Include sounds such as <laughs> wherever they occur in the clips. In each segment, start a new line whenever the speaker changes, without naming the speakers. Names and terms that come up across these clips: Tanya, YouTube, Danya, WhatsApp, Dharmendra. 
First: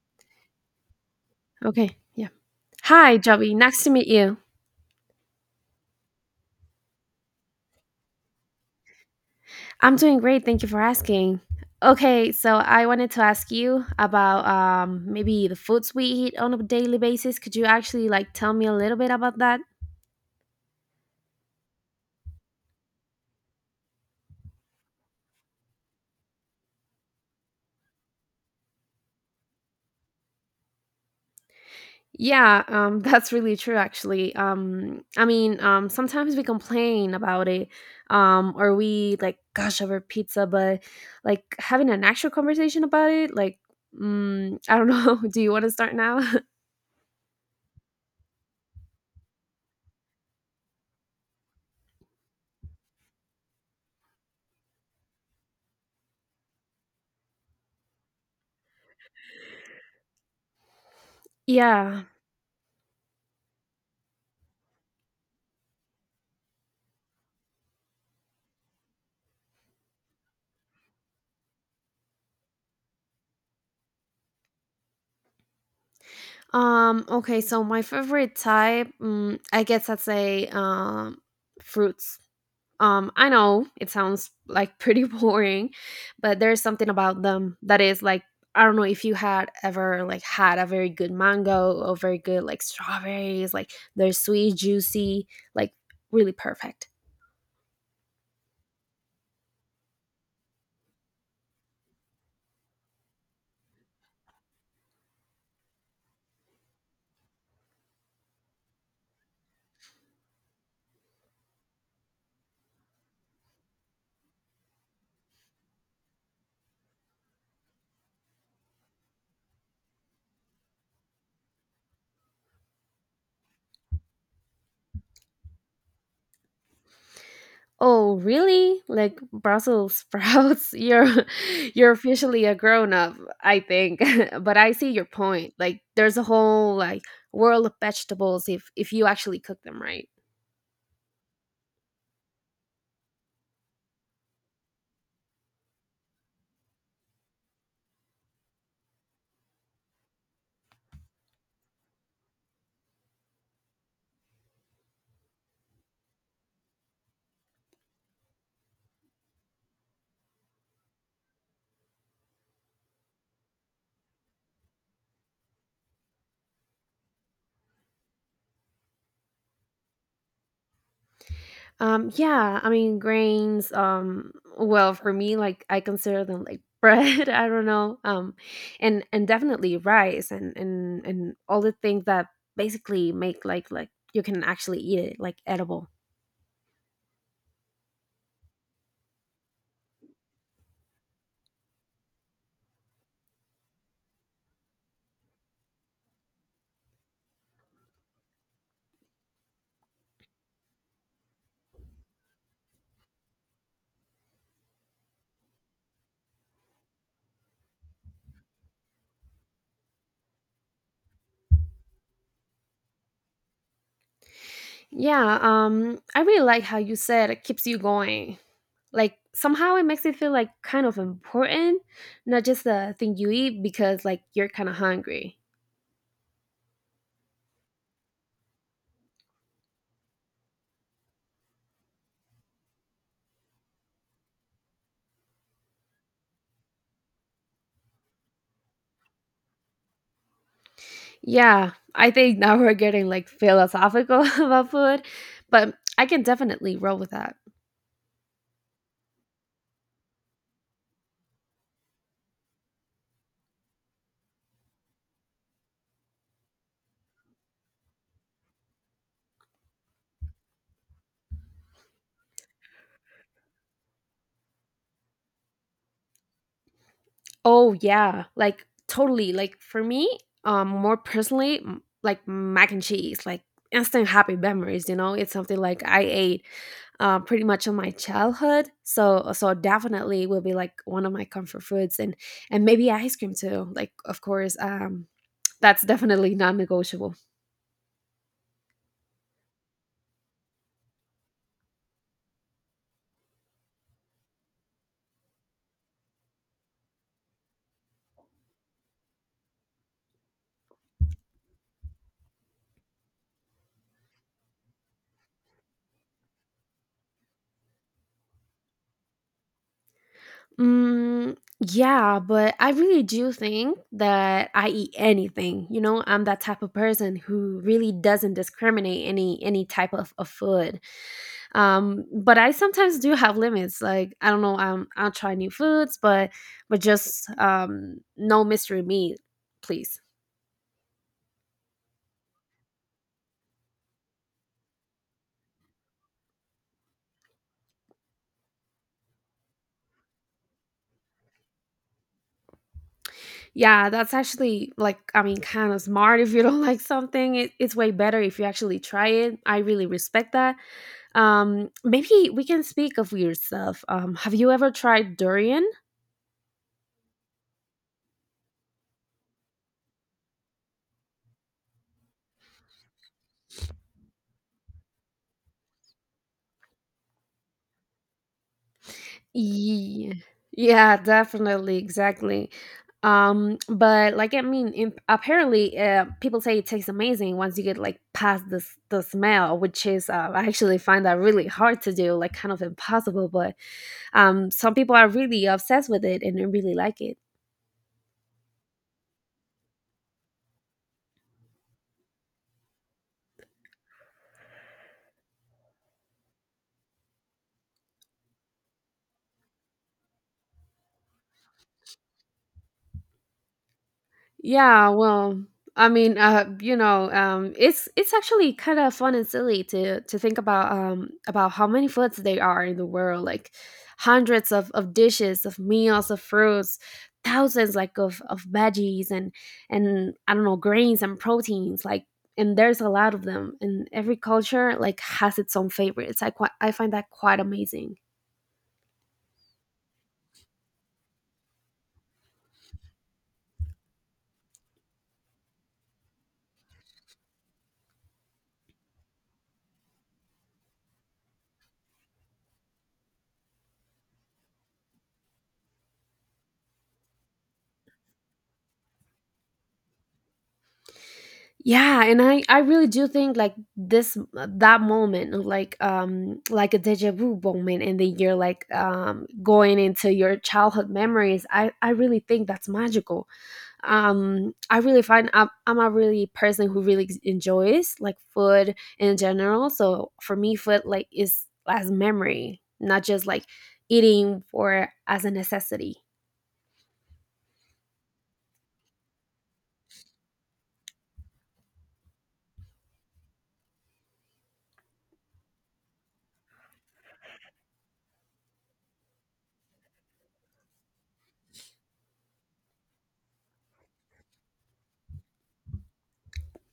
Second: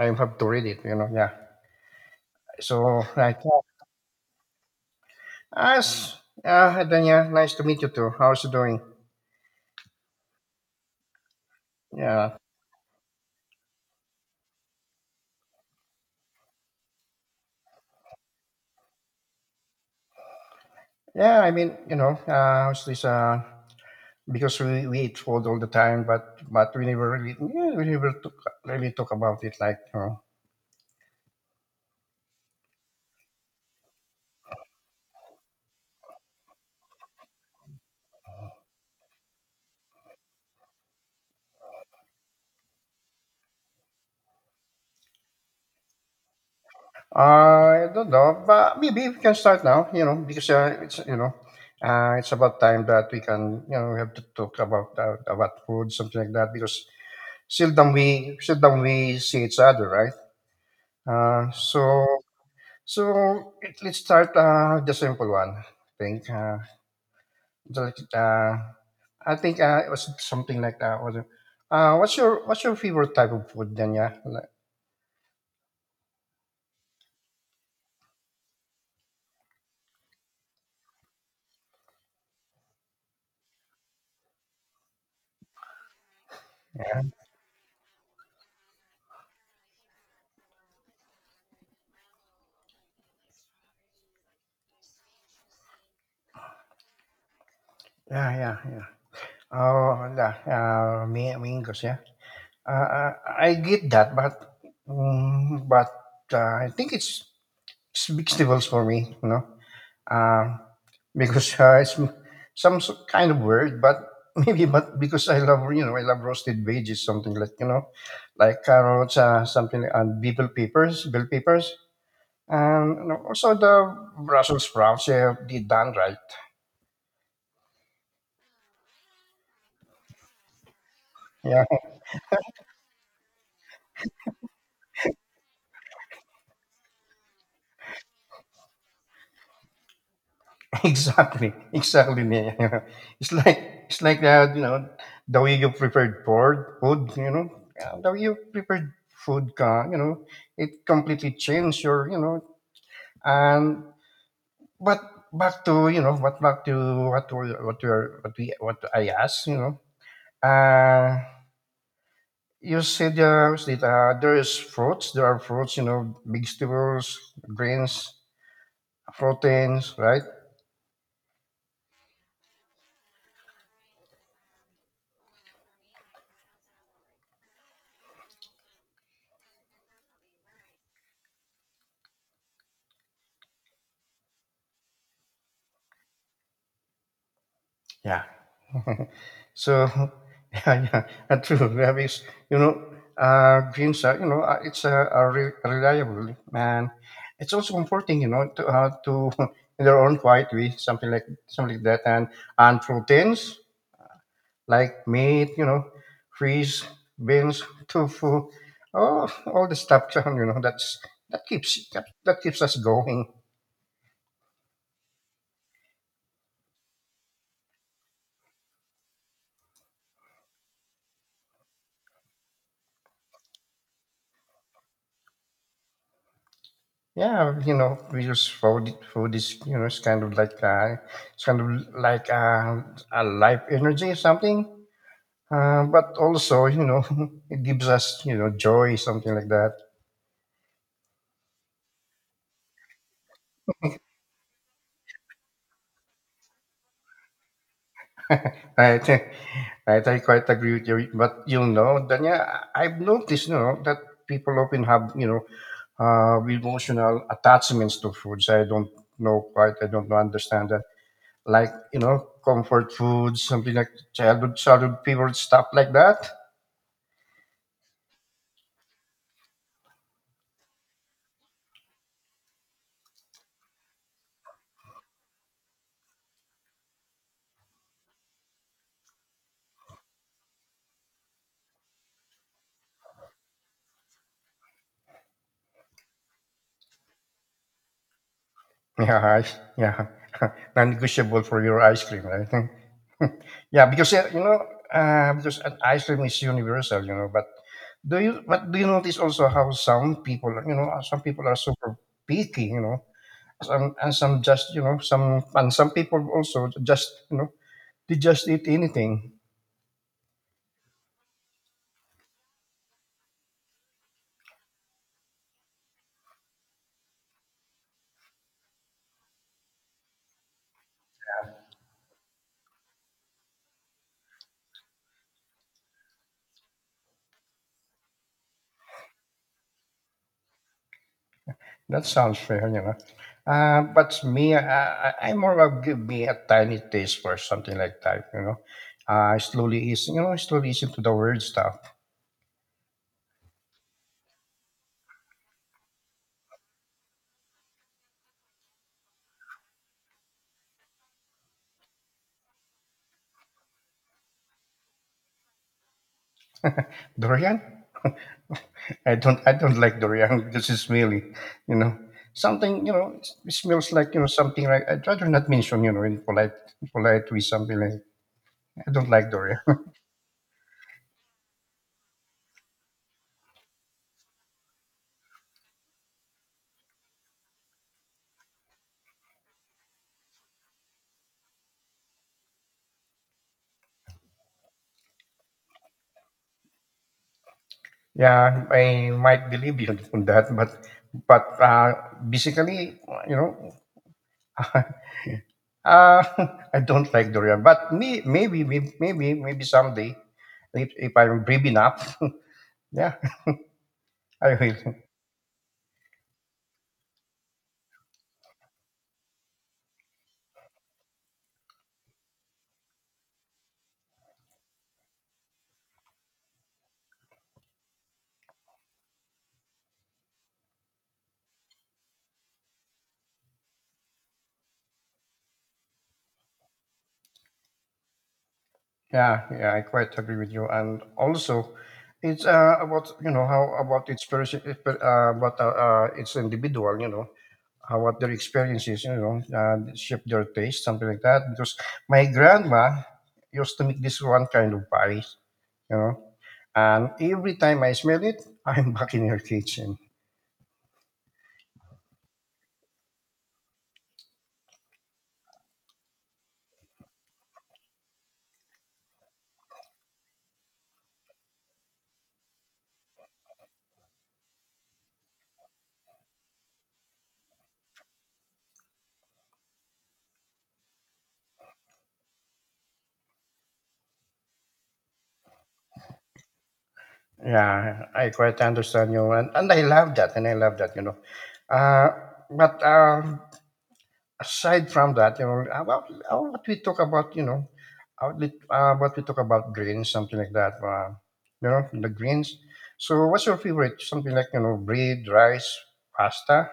I have to read it, you know. Yeah.
Okay. Yeah.
So
Hi,
like
Joey.
yeah.
Nice to meet you.
as yeah, Danya, nice to meet you too. How's you doing?
I'm doing great. Thank you for asking. Okay,
Yeah.
so I wanted to ask you about maybe the foods we eat on a daily basis. Could you actually like tell me a little bit about that?
Yeah, I mean, you know, how's this because we eat food all the time but we never really yeah, we never took really talk about it like you know.
Yeah, <laughs> that's really true. Actually, I mean, sometimes we complain about it, or we like gush over pizza, but like having an actual conversation about it, like, I don't know. <laughs> Do you want to start now?
I don't know, but maybe we can start now, you know, because it's you know, it's about time that we can you know we have to talk about food something like that because seldom we see each other, right?
<laughs>
Uh,
Yeah.
so so it, let's start with the simple one. I think the, uh, it was something like that. Was it? What's your favorite type of food then? Yeah, Like-
Okay, so my favorite type, I guess I'd say fruits. I know it sounds like pretty <laughs> boring, but there's something about them that is like I don't know if you had ever like had a very good mango or very good like strawberries, like they're sweet, juicy, like really perfect.
yeah, yeah, yeah. Oh, yeah. Mingos. Yeah. Uh, I, I get that, but mm, but I think it's vegetables for me. You know. um, because <laughs> it's some s- kind of word, but <laughs> maybe but because I love you know I love roasted veggies, something like you know, like carrots, and bell peppers, and you know, also the Brussels sprouts. Yeah, they done right.
Oh, really? Like Brussels sprouts? <laughs> You're
Yeah,
you're officially a grown up, I think. <laughs> But I see your point. Like there's a whole like world of vegetables if you actually cook them right.
<laughs> exactly, exactly. Yeah. <laughs> It's like that you know the way you prepared for food, you know, yeah, the way you prepared food, you know, it completely changed your you know and But back to you know, but back to what we are what we what I asked, you know. Uh you said that, there is fruits. There are fruits, you know, vegetables, grains, proteins, right?
Yeah, I mean grains well for me like I consider them like <laughs> bread, I don't know. And definitely rice and all the things that basically make like you can actually eat it like edible.
Yeah. <laughs> so <laughs> yeah, that's true. We have is you know, greens are you know, reliable and it's also comforting, you know, to <laughs> in their own quiet way, something like that, and proteins. Like meat, you know, fish, beans, tofu, all the stuff. <laughs> You know, that keeps that keeps us going.
Yeah, I really like how you said it keeps you going. Like somehow it makes it feel like kind of important, not just the thing you eat because like you're kind of hungry.
Yeah, you know, we use food. Food is you know, it's kind of like a life energy, something. But also, you know, <laughs> it gives us you know joy, something like that.
Yeah, I think now we're getting like philosophical <laughs> about food, but I can definitely roll with that.
I think <laughs> right, I think quite agree with you. But you know, Danya, I've noticed, you know, that people often have, you know, emotional attachments to foods. I don't know quite. I don't understand that. Like, you know, comfort foods, something like childhood favorite stuff like that. <laughs>
Oh yeah, like totally. Like for me, more personally, like mac and cheese, like instant happy memories. You know, it's something like I ate pretty much on my childhood. So definitely will be like one of my comfort foods and maybe ice cream too. Like of course, that's definitely non-negotiable.
Yeah, yeah, <laughs> non-negotiable for your ice cream, right? <laughs> Yeah, because you know, because an ice cream is universal, you know. But do you notice also how some people, you know, some people are super picky, you know, some just, you know, some people also just, you know, they just eat anything.
Yeah, but I really do think that I eat anything. You know, I'm that type of person who really doesn't discriminate any type of food. But I sometimes do have limits. Like I don't know, I'll try new foods, but just no mystery meat, please.
That sounds fair, you know. But I more of give me a tiny taste for something like that, you know. Slowly is into the weird stuff.
Yeah, that's actually like, I mean, kind of smart. If you don't <laughs> like something, it's way better if you actually try it. I really respect that. Maybe we can speak of weird stuff. Have you ever tried durian?
Dorian? I don't like durian <laughs> because it's smelly, you know. Something you know it smells like you know something like I'd rather not mention you know in polite way something like I don't like durian. <laughs>
Yeah, yeah, definitely, exactly. But like, I mean, in, apparently, people say it tastes amazing once you get like past the smell, which is I actually find that really hard to do, like kind of impossible. But some people are really obsessed with it and they really like it.
Yeah, I might believe you on that, but but uh, basically you know <laughs> uh, <laughs> I don't like durian. But me maybe someday if I'm brave enough, yeah, <laughs> I
Yeah,
will.
well, I mean, you know, it's actually kind of fun and silly to think about how many foods there are in the world, like hundreds of dishes, of meals, of fruits, thousands like of veggies and I don't know grains and proteins, like and there's a lot of them, and every culture like has its own favorites. I find that quite amazing.
Yeah, yeah, I quite agree with you. And also, it's about you know how about each person, if- about each individual, you know, how what their experiences, you know, shape their taste, something like that. Because my grandma used to make this one kind of pie, you know, and every time I smell it, <laughs> I'm back in her kitchen.
Yeah, and I really do think like this that moment of like a deja vu moment and then you're like going into your childhood memories. I really think that's magical. I really find I'm a really person who really enjoys like food in general. So for me food like is as memory, not just like eating for as a necessity.
Yeah, I quite understand you, and I love that, and I love that, you know. Uh, but aside from that, you know, well, what we talk about, you know, lit- what we talk about grains, something like that, you know, the grains. So, what's your favorite? Something like, you know, bread, rice, pasta?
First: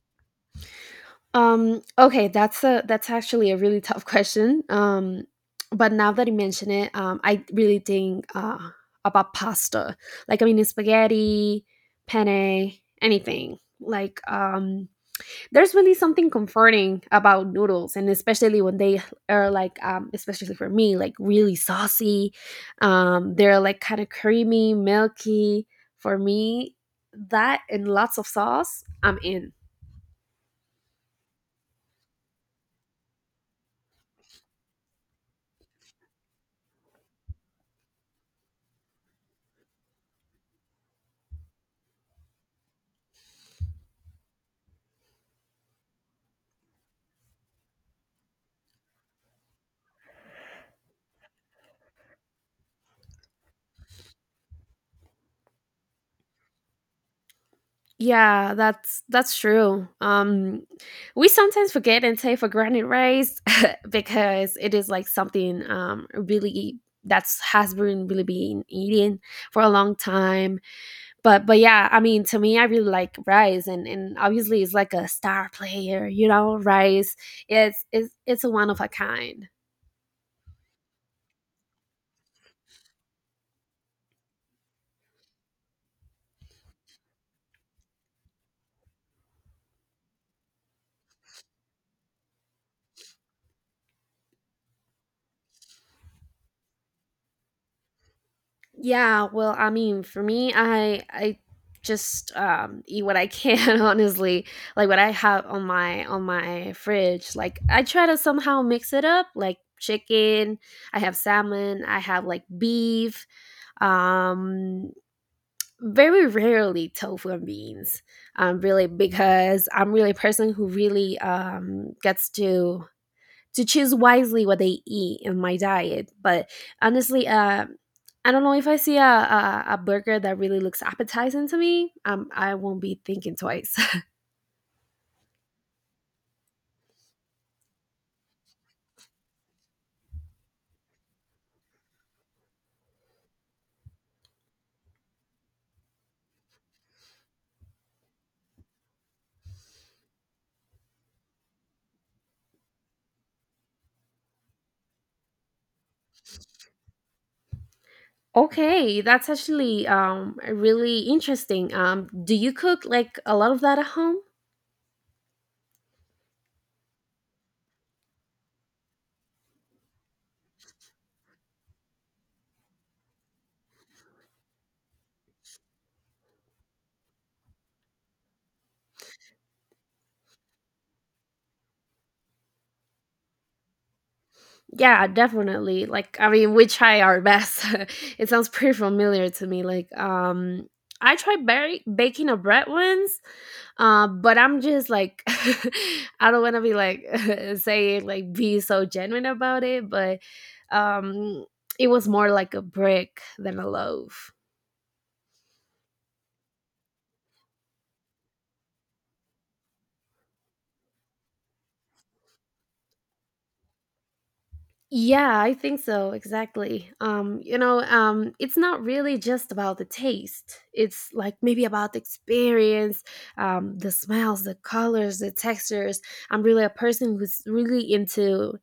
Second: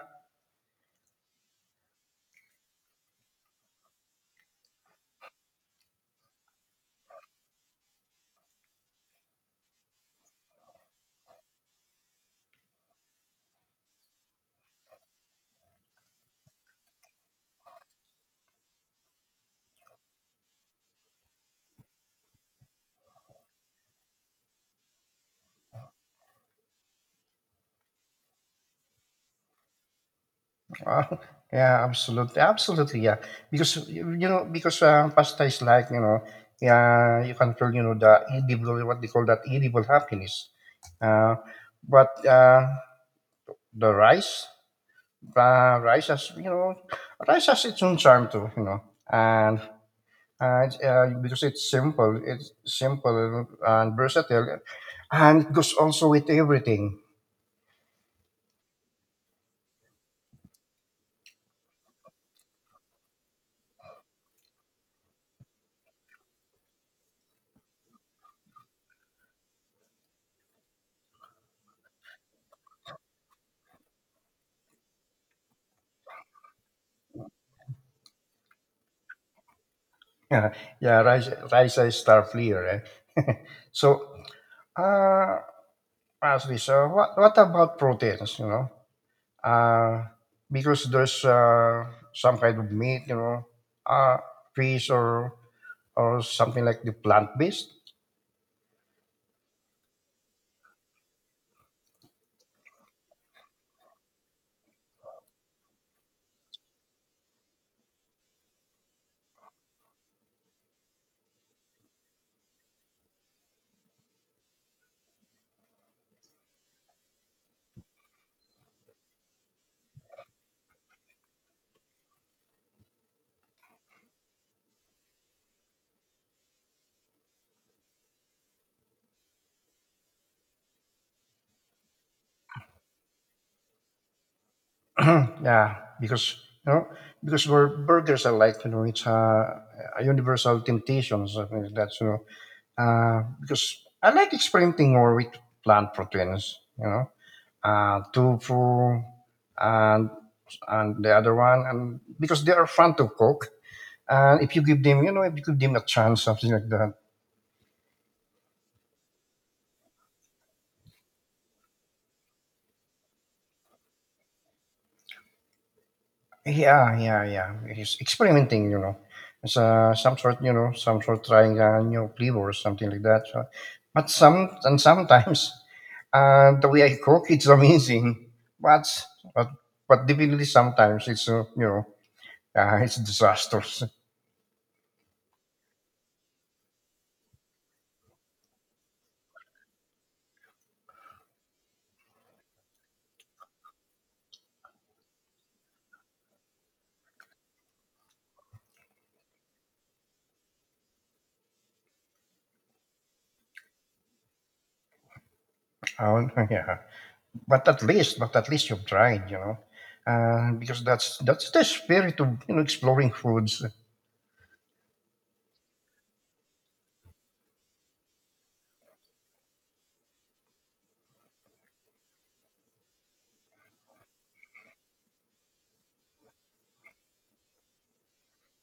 Okay, that's actually a really tough <laughs> question. But now that you mention it, I really think about pasta. Like I mean, spaghetti, penne, anything. Like there's really something comforting about noodles, and especially when they are like, especially for me, like really saucy. They're like kind of creamy, milky. For me, that and lots of sauce, I'm in.
Uh, <laughs> yeah, absolutely, absolutely, yeah. Because you know, because pasta is like you know, yeah, you can control you know the edible, what they call that edible happiness. Uh, but the rice, rice has you know rice has its own charm too you know and because it's simple and versatile and it goes also with everything.
Yeah, that's true. We sometimes forget and take for granted rice <laughs> because it is like something really that's has been really been eating for a long time. But yeah, I mean to me I really like rice and obviously it's like a star player, you know, rice. It's a one of a kind.
<laughs> Yeah, yeah rice is star flea right. <laughs> So uh, actually so what about proteins you know uh because there's some kind of meat you know uh fish or something like the plant based.
Yeah, well, I mean, for me, I just eat what I can, <laughs> honestly. Like what I have on my fridge. Like I try to somehow mix it up, like chicken. I have salmon. I have like beef. Um, very rarely tofu and beans. Really because I'm really a person who really gets to choose wisely what they eat in my diet. But honestly, I don't know if I see a burger that really looks appetizing to me. I won't be thinking twice.
<clears throat> Yeah, because you know, because burgers are like you know, a universal temptation, something like that. You know, because I like experimenting more with plant proteins. You know, tofu and and the other one, and because they are fun to cook. And if you give them, you know, if you give them a chance, something like that,
<laughs> Okay, that's actually really interesting. Do you cook like a lot of that at home?
yeah, yeah, yeah. He's experimenting, you know. It's some sort trying a new flavor or something like that. So, but sometimes <laughs> the way I cook, it's amazing. But but but definitely sometimes it's you know <laughs> it's disastrous.
Yeah, definitely. Like, I mean, we try our best. <laughs> It sounds pretty familiar to me. Like, I tried baking a bread once, but I'm just like, <laughs> I don't want to be like <laughs> saying like be so genuine about it, but um, it was more like a brick than a loaf.
Oh, <laughs> yeah. But at least you've tried, you know, because that's the spirit of you know exploring foods.
Yeah, I think so. Exactly. You know, it's not really just about the taste. It's like maybe about the experience, the smells, the colors, the textures. I'm really a person who's really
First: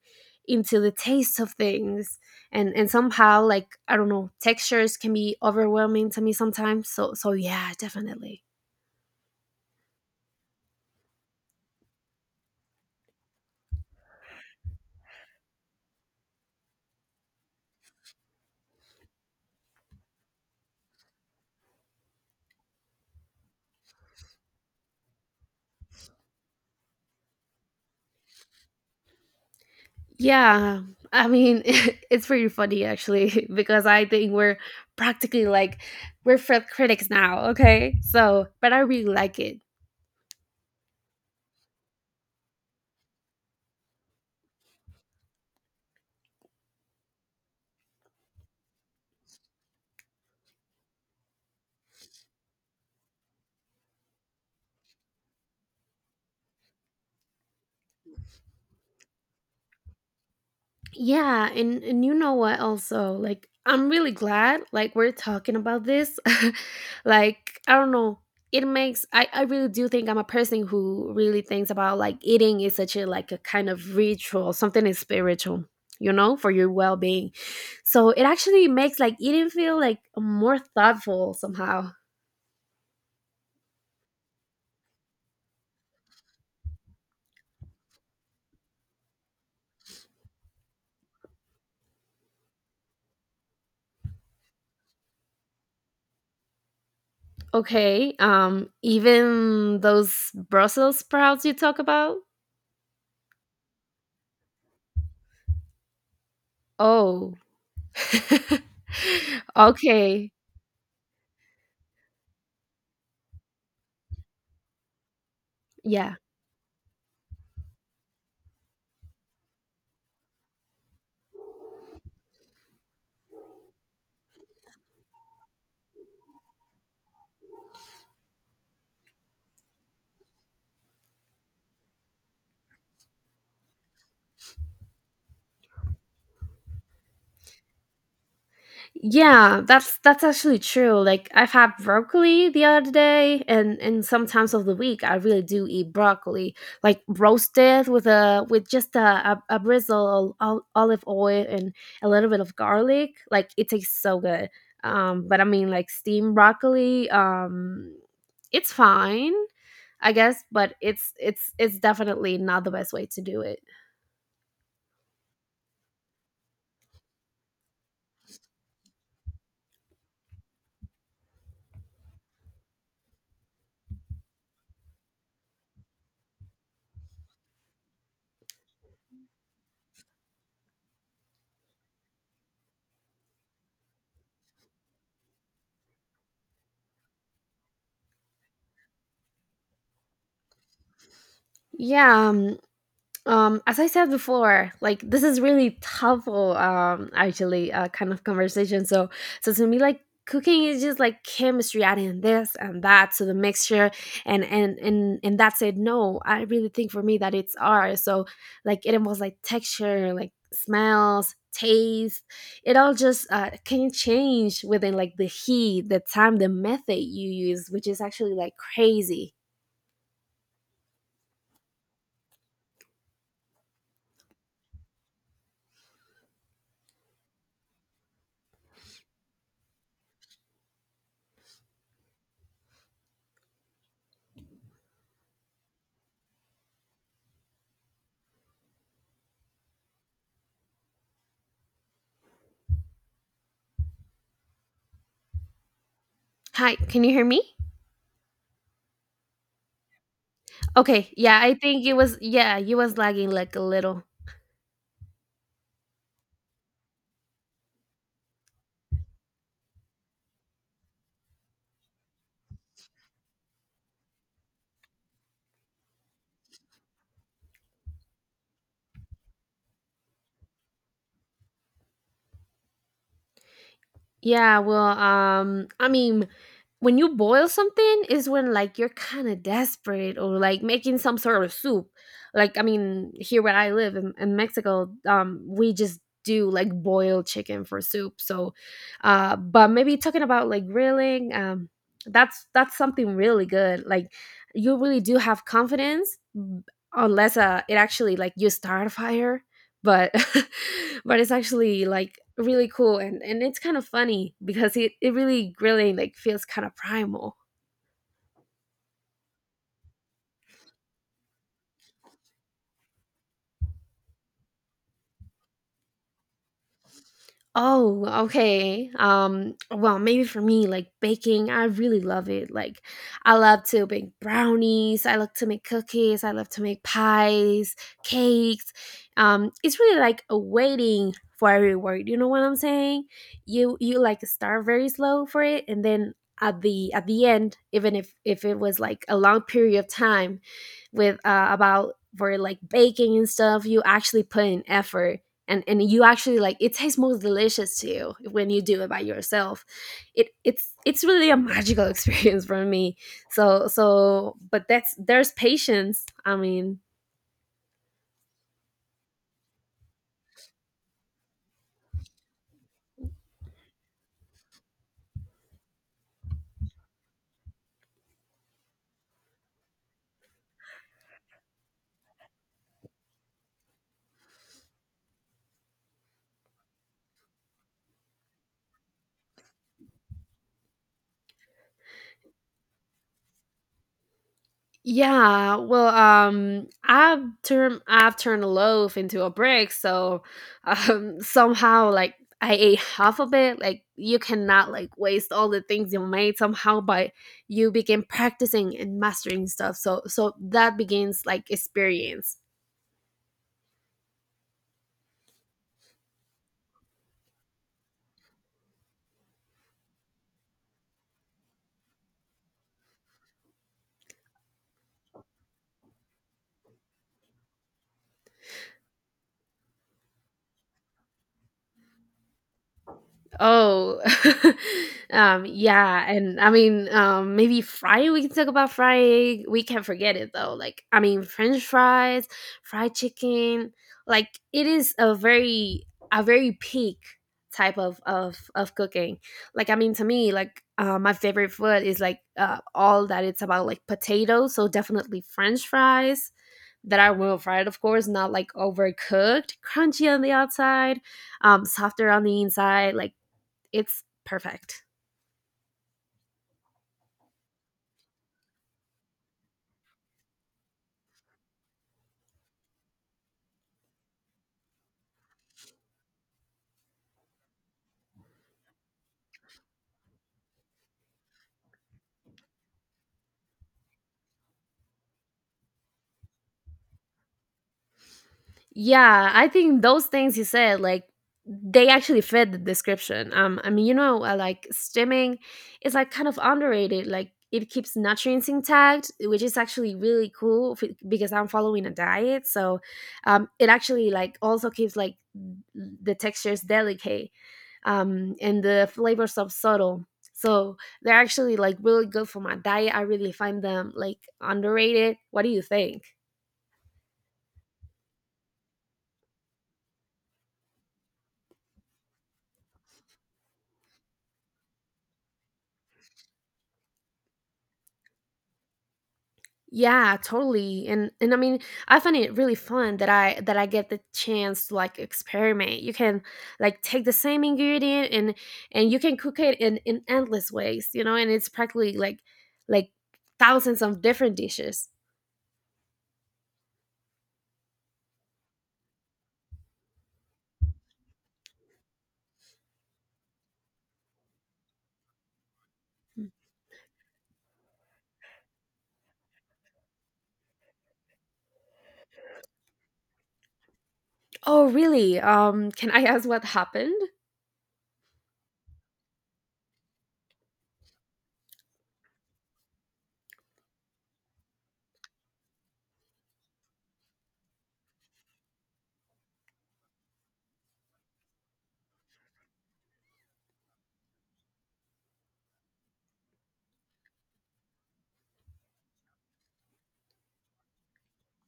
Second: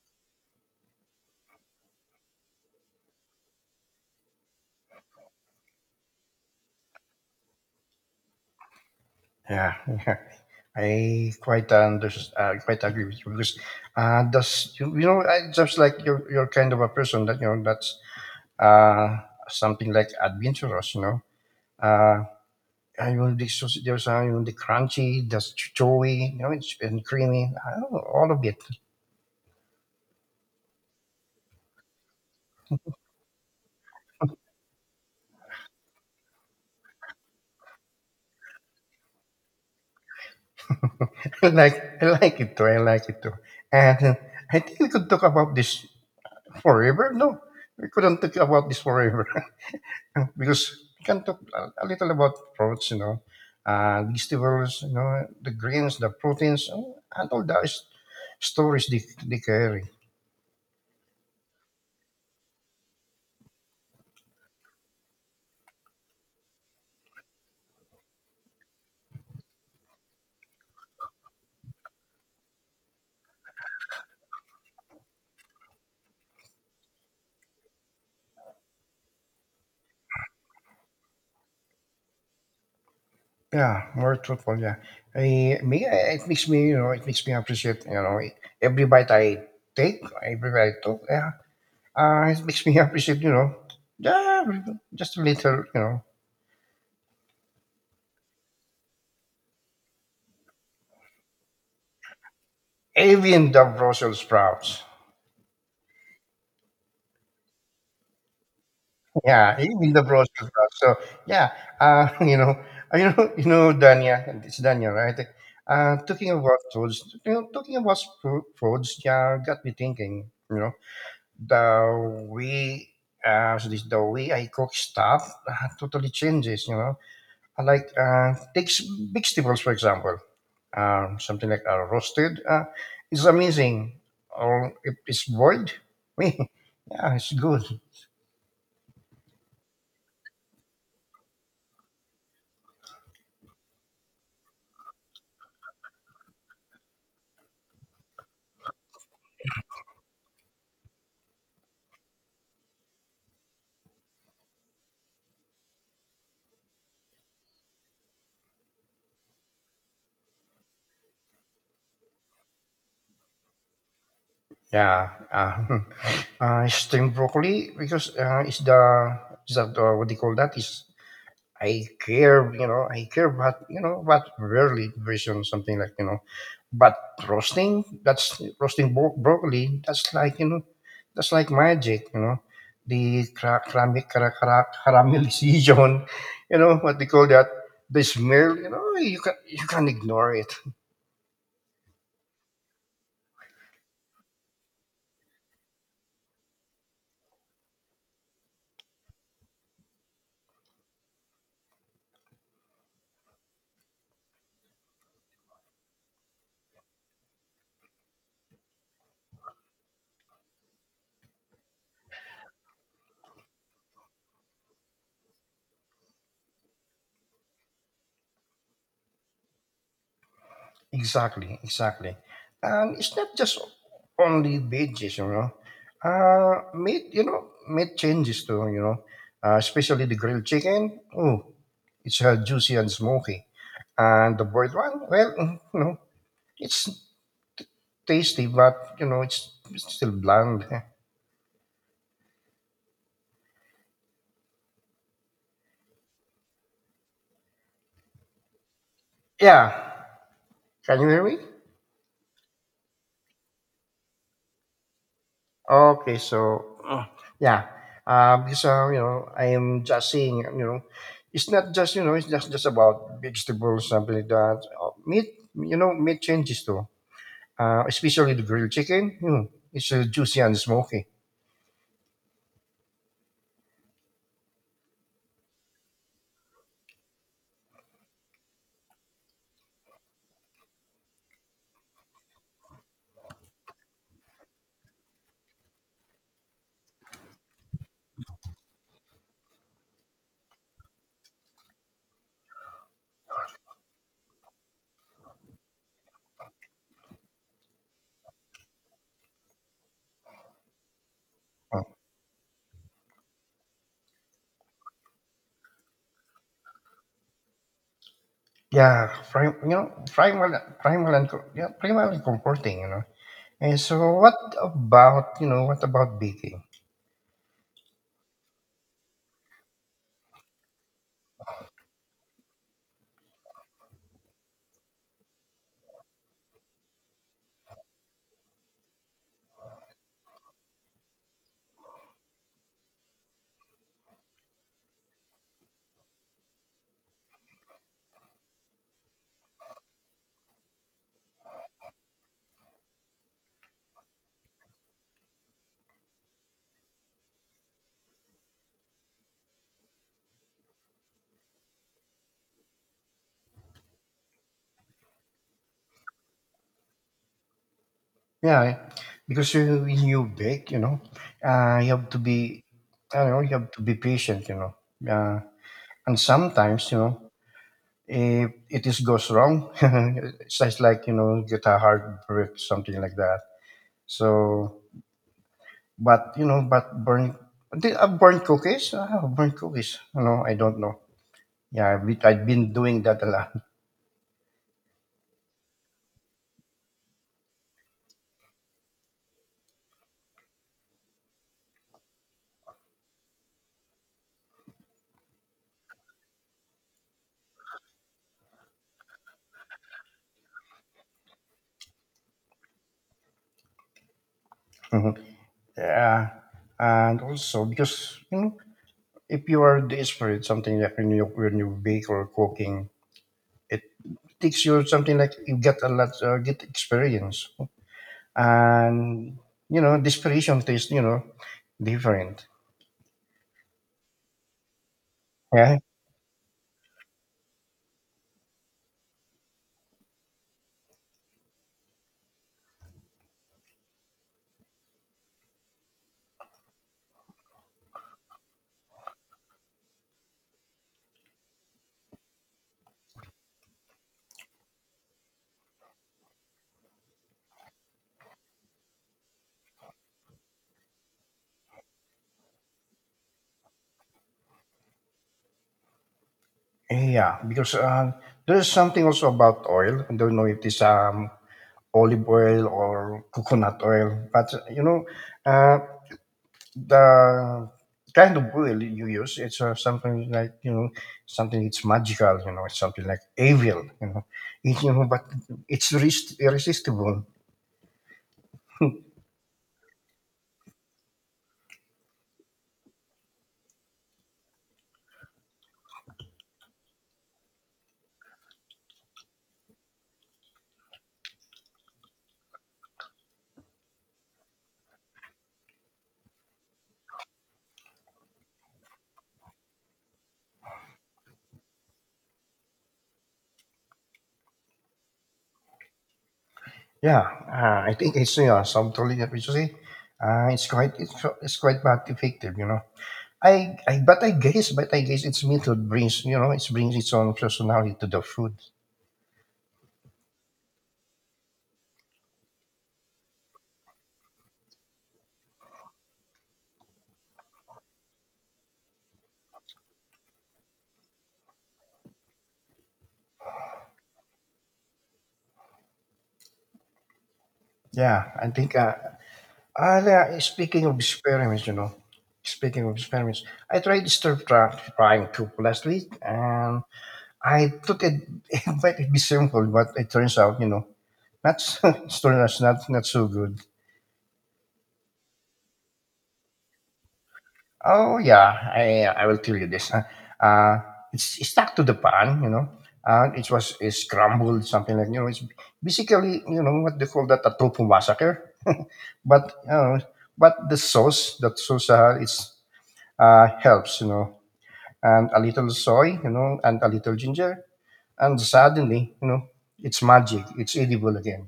into the taste of things and somehow like I don't know, textures can be overwhelming to me sometimes. So so yeah, definitely.
Yeah. <laughs> I quite unders quite agree with you because you know I just like you're kind of a person that you know that's uh something like adventurous, you know. Uh, I want the sausage- there's you know the crunchy, there's chewy, you know, it's and creamy. I don't know, all of it.
Yeah, I mean, <laughs> it's pretty funny actually <laughs> because I think we're practically like we're film critics now, okay? So, but I really like it.
<laughs> I like it too. I like it too. And <laughs> I think we could talk about this forever. No, we couldn't talk about this forever, because we can talk a little about fruits, you know, vegetables, you know, the grains, the proteins, and all the s- stories they carry.
Yeah, and you know what also? Like I'm really glad like we're talking about this. <laughs> Like I don't know, it makes I really do think I'm a person who really thinks about like eating is such a like a kind of ritual, something is spiritual, you know, for your well-being. So it actually makes like eating feel like more thoughtful somehow.
Yeah, more truthful. Yeah, it makes me, you know, it makes me appreciate, you know, every bite I every bite I took. Yeah, it makes me <laughs> appreciate, you know, yeah, just a little, you know,
Okay, even those Brussels sprouts you talk about?
even the Brussels sprouts.
Oh. <laughs>
Yeah, even the bros
Okay.
to bros. So yeah, <laughs> you know, Dania, and it's Dania, right?
Yeah.
Talking about foods, you know, talking about foods, yeah, got me thinking. You know, the way, the way I cook stuff totally changes. You know, I like takes vegetables for example, something like roasted. It's amazing, or if it's boiled, <laughs> yeah, it's good.
Yeah, that's actually true. Like I've had broccoli the other day and sometimes of the week I really do eat broccoli, like roasted with a with just a a drizzle of olive oil and a little bit of garlic. Like it tastes so good. But I mean like steamed broccoli it's fine, I guess, but it's definitely not the best way to do it.
Yeah, <laughs> steamed broccoli because it's the is that what they call that? Is I care, you know, I care, but you know, but rarely version something like you know, but roasting broccoli. That's like you know, that's like magic, you know, the caramelization, <laughs> you know, what they call that, the smell, you know, you can ignore it.
Yeah, as I said before, like this is really helpful, actually, kind of conversation. So, so to me, like cooking is just like chemistry adding this and that to the mixture, and that's it. No, I really think for me that it's art. So, like it involves like texture, like smells, taste. It all just can change within like the heat, the time, the method you use, which is actually like crazy.
Exactly, exactly. And it's not just only veggies, you know. Meat changes too, you know. Especially the grilled chicken. Oh, it's juicy and smoky. And the boiled one, well, mm, you know, it's tasty, but you know, it's still bland. <laughs>
Hi, can you hear me?
Yeah. Can you
Okay,
hear me?
yeah, I think it was yeah, you was lagging like a little.
Okay, so yeah, because you know I am just saying you know it's not just you know it's just about vegetables something like that. Meat changes too. Especially the grilled chicken, you know, it's juicy and smoky.
Yeah, well, I mean, when you boil something is when like you're kind of desperate or like making some sort of soup. Like I mean, here where I live in Mexico, we just do like boiled chicken for soup. So, but maybe talking about like grilling, that's something really good. Like you really do have confidence, unless it actually like you start a fire but <laughs> but it's
Uh,
actually like really cool and it's kind of funny because it really really like feels kind of primal.
yeah, primal, primal and primal and comforting, you know. And so, what about you know what about baking?
Oh, okay. Well, maybe for me, like baking, I really love it. Like, I love to bake brownies. I love to make cookies. I love to make pies, cakes. It's really like a waiting for a reward. You know what I'm saying? You like start very slow for it, and then at the end, even if it was like a long period of time, with about for like baking and stuff, you actually put in effort and you actually like it tastes most delicious to you when you do it by yourself. It's really a magical <laughs> experience for me. So but that's there's patience, I mean.
Yeah, Because you, when you bake, you know, you have to be, I don't know, you have to be patient, you know. Uh, and sometimes, you know, if it is goes wrong, <laughs> it's just like you know, get a heartbreak, something like that. So, but you know, but burn, did I burn cookies? I have burnt cookies. You know, I don't know. Yeah, I've been doing that a lot.
Yeah, well, I've turned a loaf into a brick. So <laughs> somehow like I ate half of it. Like you cannot like waste all the things you made somehow by you begin practicing and mastering stuff. So that begins like experience.
<laughs> Yeah, and also because if you are desperate, something like when you bake or cooking, it teaches you something, like you get a lot, get experience, and desperation tastes, different.
Oh, <laughs>
Yeah,
yeah, and I mean, maybe Friday we can talk about Friday. We can't forget it though. Like, I mean, French fries, fried chicken. Like, it is a very peak type of cooking. Like, I mean, to me, like, my favorite food is like all that it's about, like potatoes. So definitely French fries that are well fried, of course, not like overcooked, crunchy on the outside, softer on the inside, like it's perfect.
yeah, because there's something also about oil. I don't know if it's olive oil or coconut oil, but uh, the kind of oil you use, it's something like something, it's magical. It's something like evil. It, but it's irresistible.
Yeah, I think those things you said, like they actually fit the description. I mean, you know, like stimming is like kind of underrated. Like it keeps nutrients intact, which is actually really cool because I'm following a diet. So, it actually like also keeps like the textures delicate, and the flavors of subtle. So they're actually like really good for my diet. I really find them like underrated. What do you think?
Yeah, I think it's, yeah, so totally happy, it's quite not effective. I But I guess its method brings, it brings its own personality to the food.
Yeah, totally. And I mean, I find it really fun that I get the chance to like experiment. You can like take the same ingredient and you can cook it in endless ways, you know, and it's practically like thousands of different dishes.
Yeah, I think. Yeah, speaking of experiments, speaking of experiments, I tried stir frying too last week, and I thought it, <laughs> it might be simple, but it turns out, not <laughs> out, not so good.
Oh, really? Can I ask what happened?
Oh yeah, I will tell you this. Uh, it's stuck to the pan. It's scrambled, something like, you know. It's basically what they call that, a tofu massacre. But you know, but the sauce, that sauce it's helps, and a little soy, and a little ginger, and suddenly it's magic. It's edible again.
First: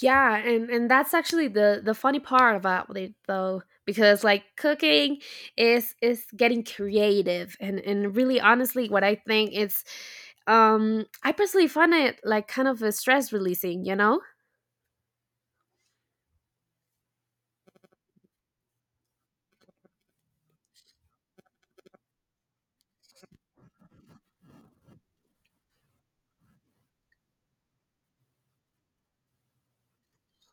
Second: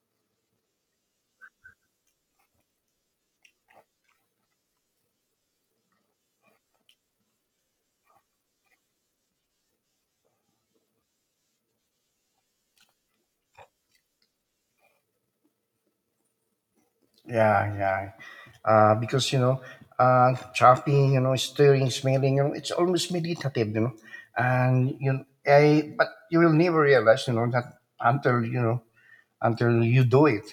Yeah, and that's actually the funny part about it though, because like cooking is getting creative and really honestly what I think it's I personally find it like kind of a stress releasing, you know?
Yeah, yeah. Because, chopping, stirring, smelling, it's almost meditative. And but you will never realize that until you know, until you do it.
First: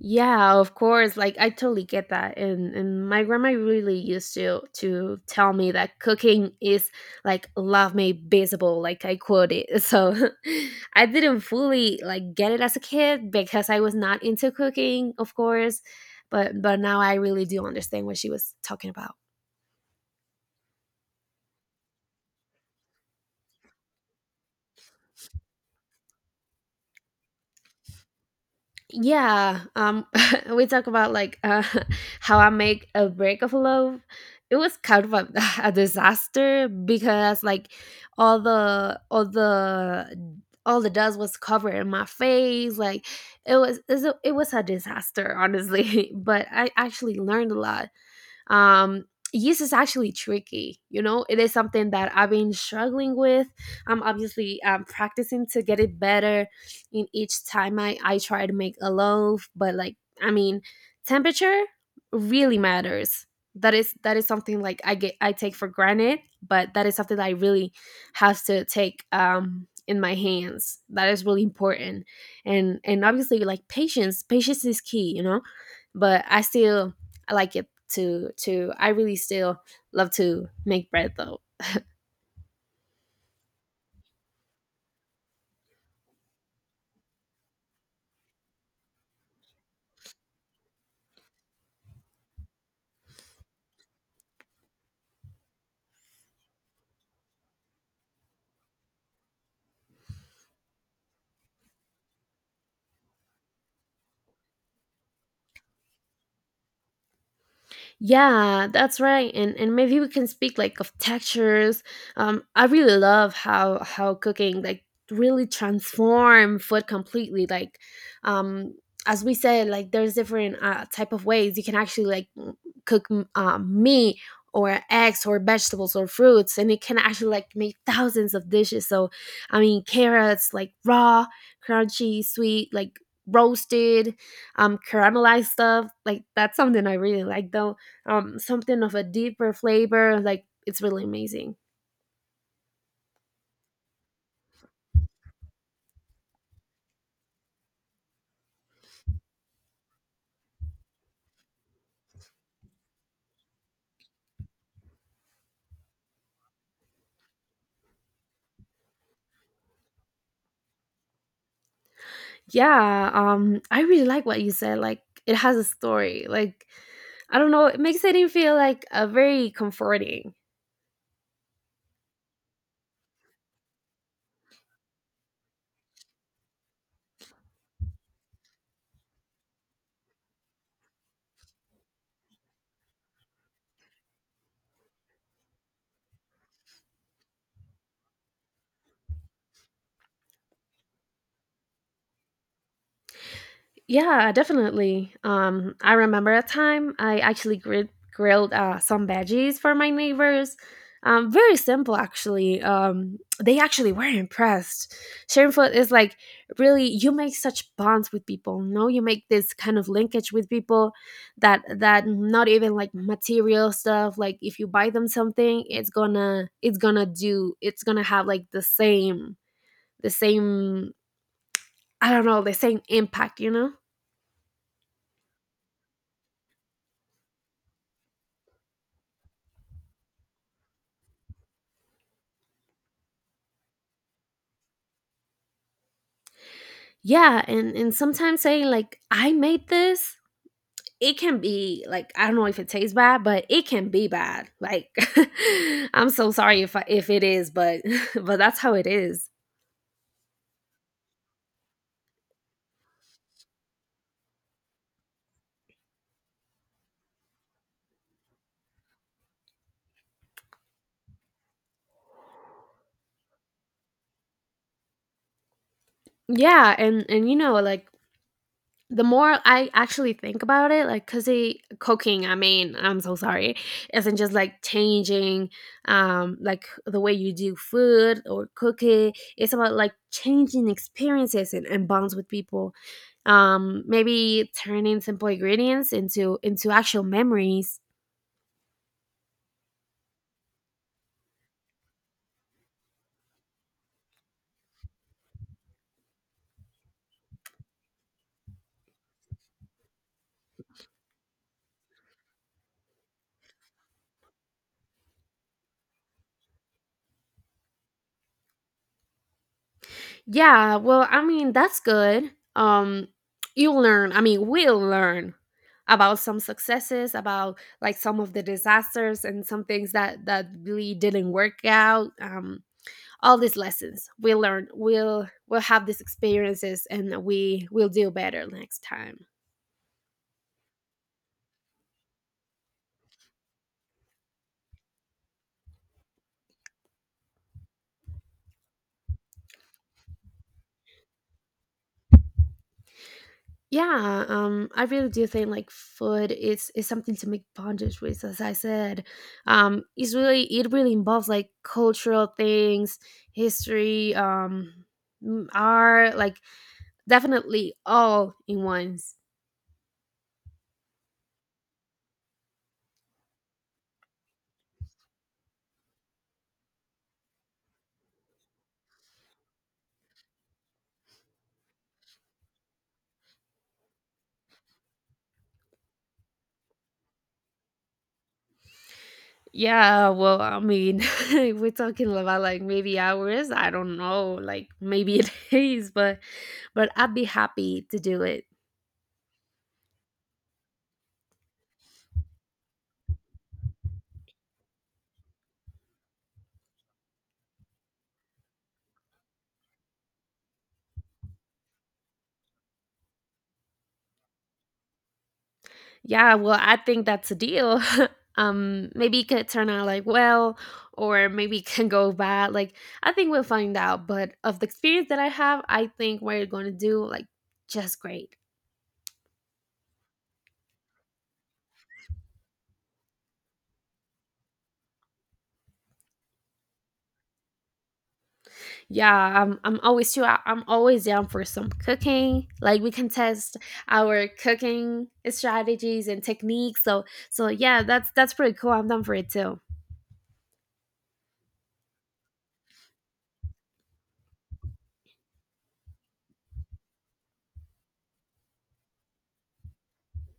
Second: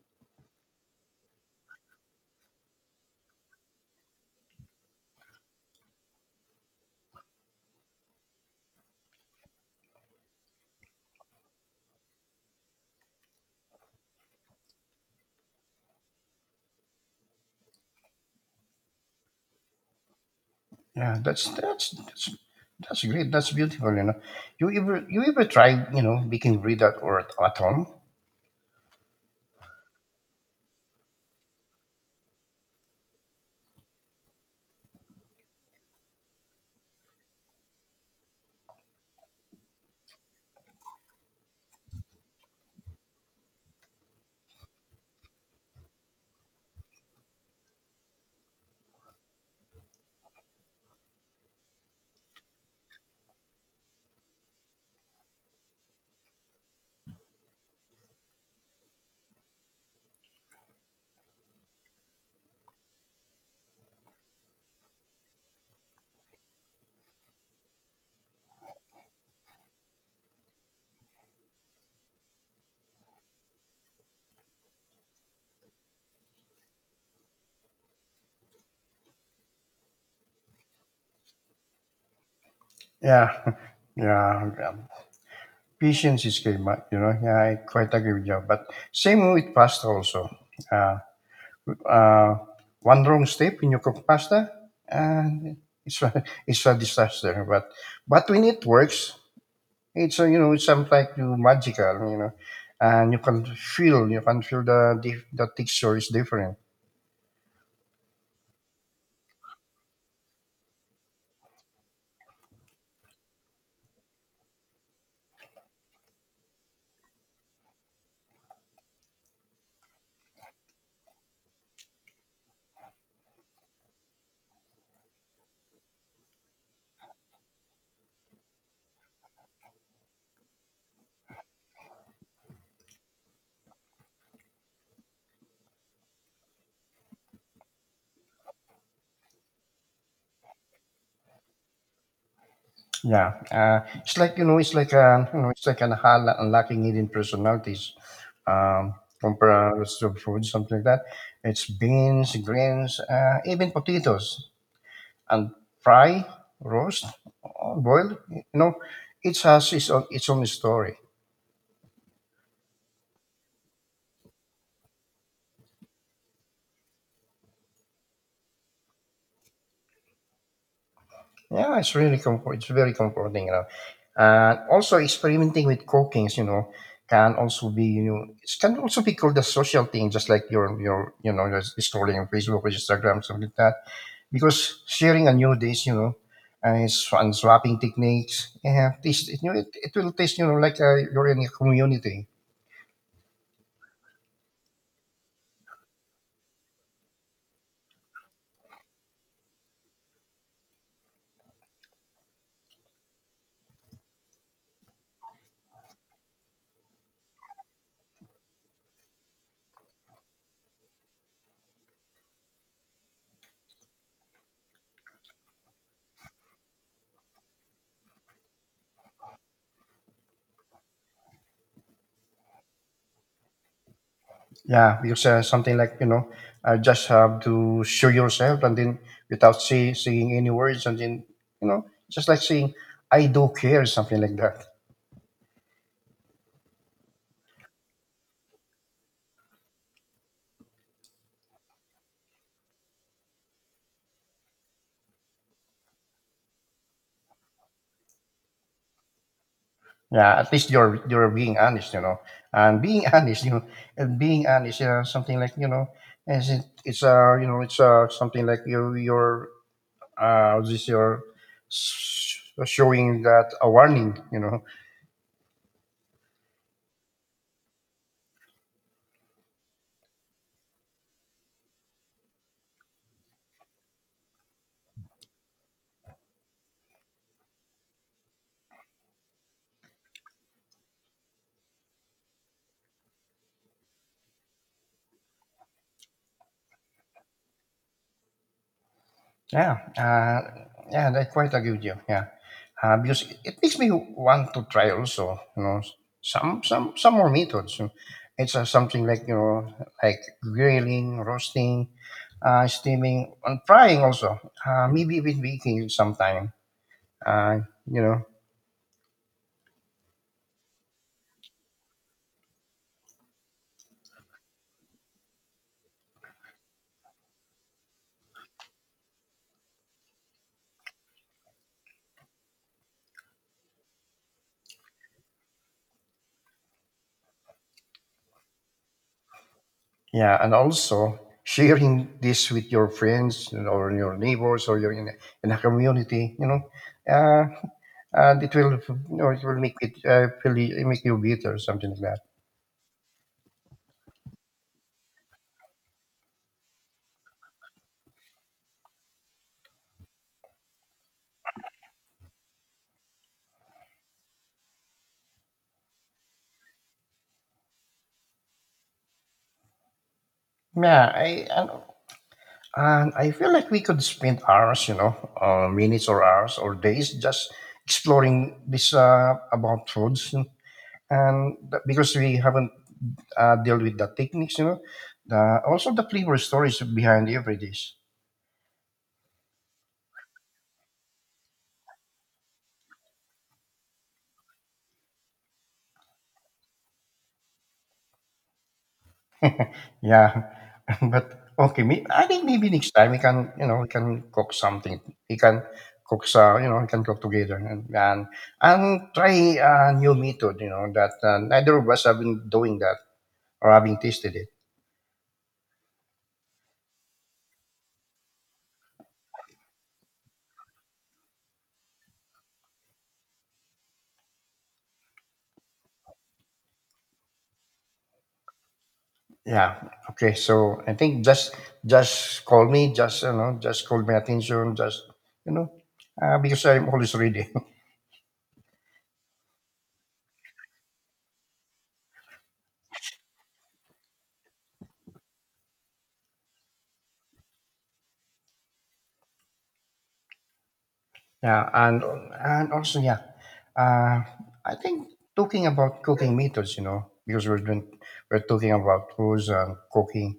Yeah, of course. Like I totally get that. And my grandma really used to tell me that cooking is like love made visible, like I quote it. <laughs> So <laughs> I didn't fully like get it as a kid because I was not into cooking, of course. But now I really do understand what she was talking about.
Yeah, that's great. That's beautiful, you know. You ever tried baking bread at, or at home?
Yeah, <laughs> we talk about like <laughs> how I make a break of love. It was kind of a, <laughs> a disaster because like all the all the dust was covered in my face. Like it was it was a disaster honestly. <laughs> But I actually learned a lot. um, yeast is actually tricky. You know, it is something that I've been struggling with. I'm obviously practicing to get it better in each time I try to make a loaf, but like, I mean, temperature really matters. That is something like I get I take for granted, but that is something that I really have to take in my hands. That is really important, and obviously like patience, patience is key, you know, but I still I like it to I really still love to make bread though.
Yeah, <laughs> yeah. Yeah. Patience is key, but yeah, I quite agree with you. But same with pasta also. Uh, uh, One wrong step in your cook pasta, and it's a, <laughs> it's a disaster. But when it works, it's something like you magical, and you can feel the texture is different.
Yeah, that's right. And maybe we can speak like of textures. I really love how cooking like really transform food completely. Like, um, as we said, like there's different type of ways you can actually cook meat or eggs or vegetables or fruits, and it can actually like make thousands of dishes. So, I mean, carrots like raw, crunchy, sweet, like roasted, caramelized stuff. Like that's something I really like though. Something of a deeper flavor. Like it's really amazing.
Yeah, it's like, it's like a it's like an unlocking hidden personalities. Um, Compared to food, something like that. It's beans, grains, even potatoes, and fry, roast, or boil. Each has its own story.
Yeah, I really like what you said. Like it has a story. Like I don't know, it makes it feel like a very comforting.
Yeah, it's really comfort. It's very comforting. And also experimenting with cookings. You know, can also be you know It can also be called a social thing, just like your you know you're scrolling on Facebook or Instagram, something like that. Because sharing a new dish. And swapping techniques, yeah, taste, it, you know, it will taste, like you're in a community.
Yeah, definitely. I remember a time I actually grilled some veggies for my neighbors. Very simple, actually. They actually were impressed. Sharing food is like really you make such bonds with people. No, you make this kind of linkage with people that that not even like material stuff. Like if you buy them something, it's gonna do it's gonna have like the same I don't know the same impact. You know.
Yeah, because something like, just have to show yourself, and then, without saying any words, and then you know, just like saying, "I do care," something like that.
Yeah, and sometimes saying like I made this, it can be like I don't know if it tastes bad, but it can be bad. Like <laughs> I'm so sorry if it is, but <laughs> but that's how it is.
Yeah, at least you're being honest, and being <laughs> honest, and being honest, something like, it's it's something like, you're, this you're s- showing that, a warning, you know.
Yeah, and you know like the more I actually think about it, like, cause it cooking, I mean, I'm so sorry, isn't just like changing, like the way you do food or cook it. It's about like changing experiences and bonds with people. Maybe turning simple ingredients into actual memories.
Yeah, yeah, I quite agree with you. Yeah, because it makes me want to try also, some more methods. It's something like, like grilling, roasting, steaming, and frying also. Maybe even baking sometime. Uh, you know,
Yeah, well, I mean, that's good. You'll learn. I mean, we'll learn about some successes, about like some of the disasters and some things that that really didn't work out. All these lessons. We'll learn. We'll have these experiences and we will do better next time.
yeah, and also sharing this with your friends or your neighbors or your in a community. You know, uh, and it will or it will make it really make you bitter or something like that.
Yeah, I really do think like food is something to make bondage with, as I said. It's really it really involves like cultural things, history, art, like definitely all in once.
Yeah, I and I feel like we could spend hours, you know, minutes or hours or days just exploring this about foods, and that- because we haven't dealt with the techniques, you know, the, also the flavor stories behind every dish.
Yeah, well, I mean, <laughs> we're talking about like maybe hours. I don't know, like maybe <laughs> it is, but I'd be happy to do it.
Yeah, <laughs> but okay, may, I think maybe next time we can, you know, we can cook something. We can cook, you know, we can cook together and try a new method, you know, that neither of us have been doing that or having tasted it.
Yeah, well, I think that's a deal. <laughs> Maybe it could turn out like well, or maybe it can go bad. Like I think we'll find out. But of the experience that I have, I think we're gonna do like just great.
Yeah. Okay. So I think just call me, just you know, just call my attention, just you know, because I'm always ready. <laughs>
Yeah, I'm always too. I'm always down for some cooking. Like we can test our cooking strategies and techniques. So yeah, that's pretty cool. I'm down for it too.
Yeah, and also yeah, uh, I think talking about cooking methods, because we're talking about foods and cooking.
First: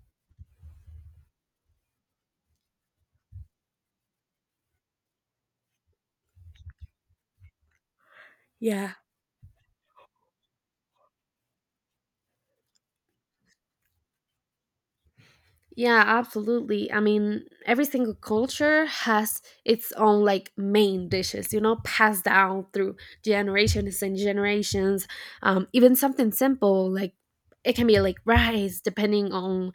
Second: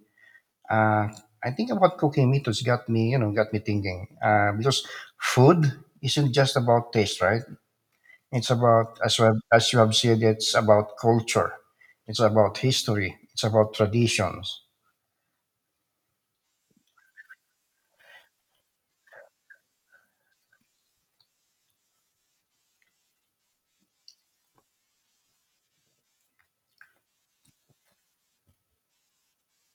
Uh, I think about cooking methods got me thinking. Because food isn't just about taste, right? It's
Yeah.
about, as you have said, it's about culture, it's about history, it's about traditions.
Yeah, absolutely. I mean, every single culture has its own like main dishes, you know, passed down through generations and generations. Even something simple like it can be like rice, depending on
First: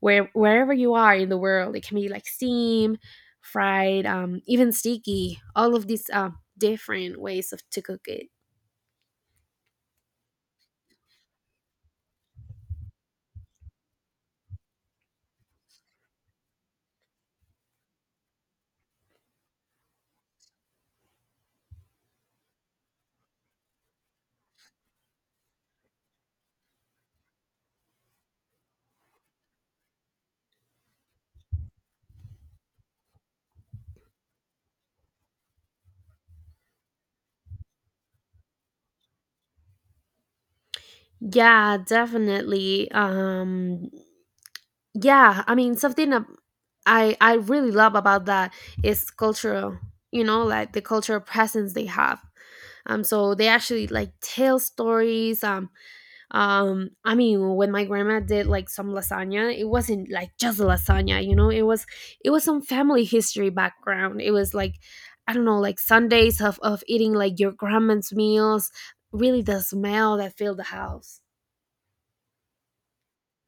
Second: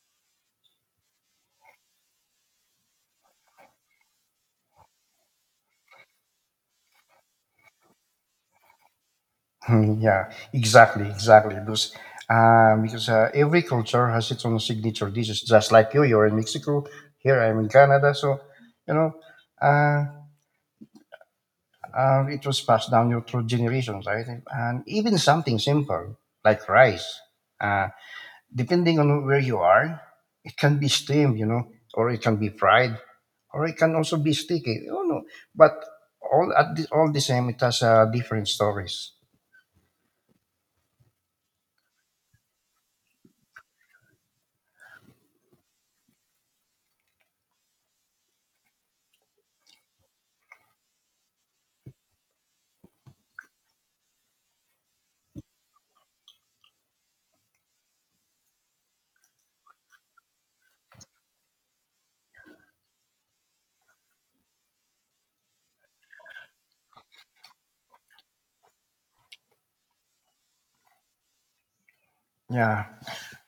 wherever you are in the world. It can be like steam, fried, even sticky. All of these different ways of to cook it.
<laughs> Yeah, exactly, exactly. Because every culture has its own signature dishes. Just like you're in Mexico. Here I'm in Canada. So you know, uh, it was passed down your through generations, right? And even something simple like rice, uh, depending on where you are, it can be steamed, or it can be fried, or it can also be sticky. But all the same, it has different stories.
Yeah, definitely. Yeah, I mean something I really love about that is cultural. You know, like the cultural presence they have. So they actually like tell stories. I mean when my grandma did like some lasagna, it wasn't like just lasagna, you know, it was some family history background. It was like I don't know like Sundays of eating like your grandma's meals, really the smell that filled the house.
Yeah.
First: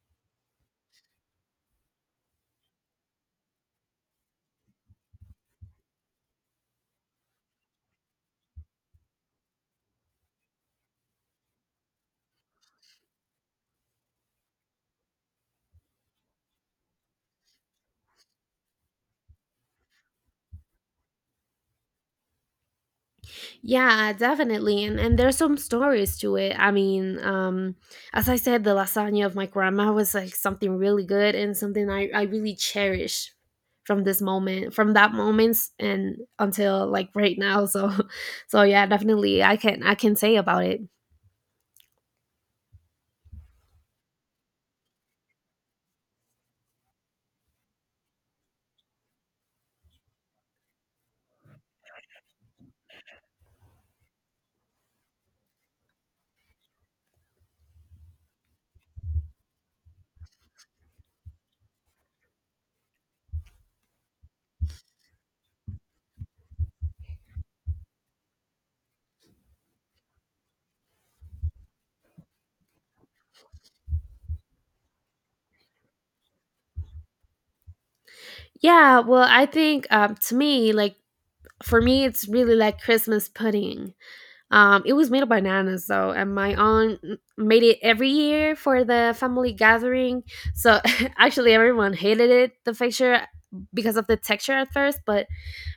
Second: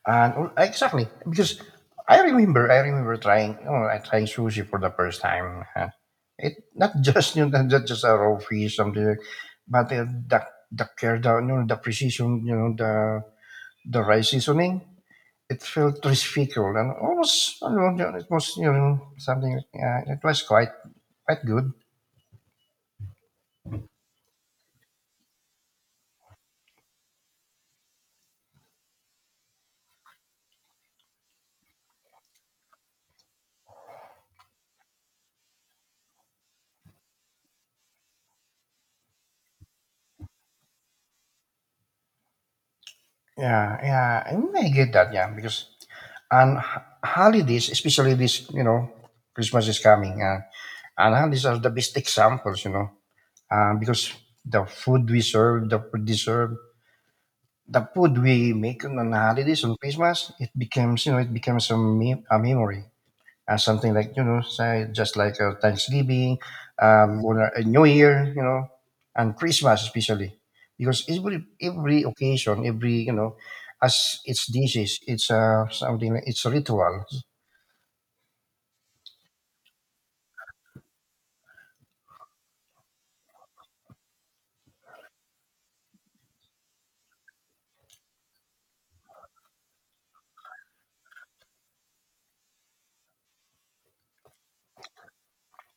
And well, exactly, because I remember trying, you know, I trying sushi for the first time. It not just, <laughs> not just a raw fish, something, but the care, the precision, the rice seasoning. It felt respectful and almost, it was something. It was quite good.
Yeah, definitely. And there's some stories to it. I mean, as I said, the lasagna of my grandma was like something really good and something I really cherish from this moment, from that moment and until like right now. So <laughs> so yeah, definitely I can say about it.
Yeah, yeah, I mean, I get that. Yeah, because on holidays, especially this Christmas is coming. And these are the best examples, because the food we serve, the food they serve, the food we make on the holidays on Christmas, it becomes, a memory. Something like, say, just like, Thanksgiving, or a New Year, and Christmas especially. Because every occasion, as its dishes, it's a ritual.
Yeah, well I think to me, like for me it's really like Christmas pudding. It was made of bananas, so and my aunt made it every year for the family gathering. So <laughs> actually, everyone hated it the picture because of the texture at first,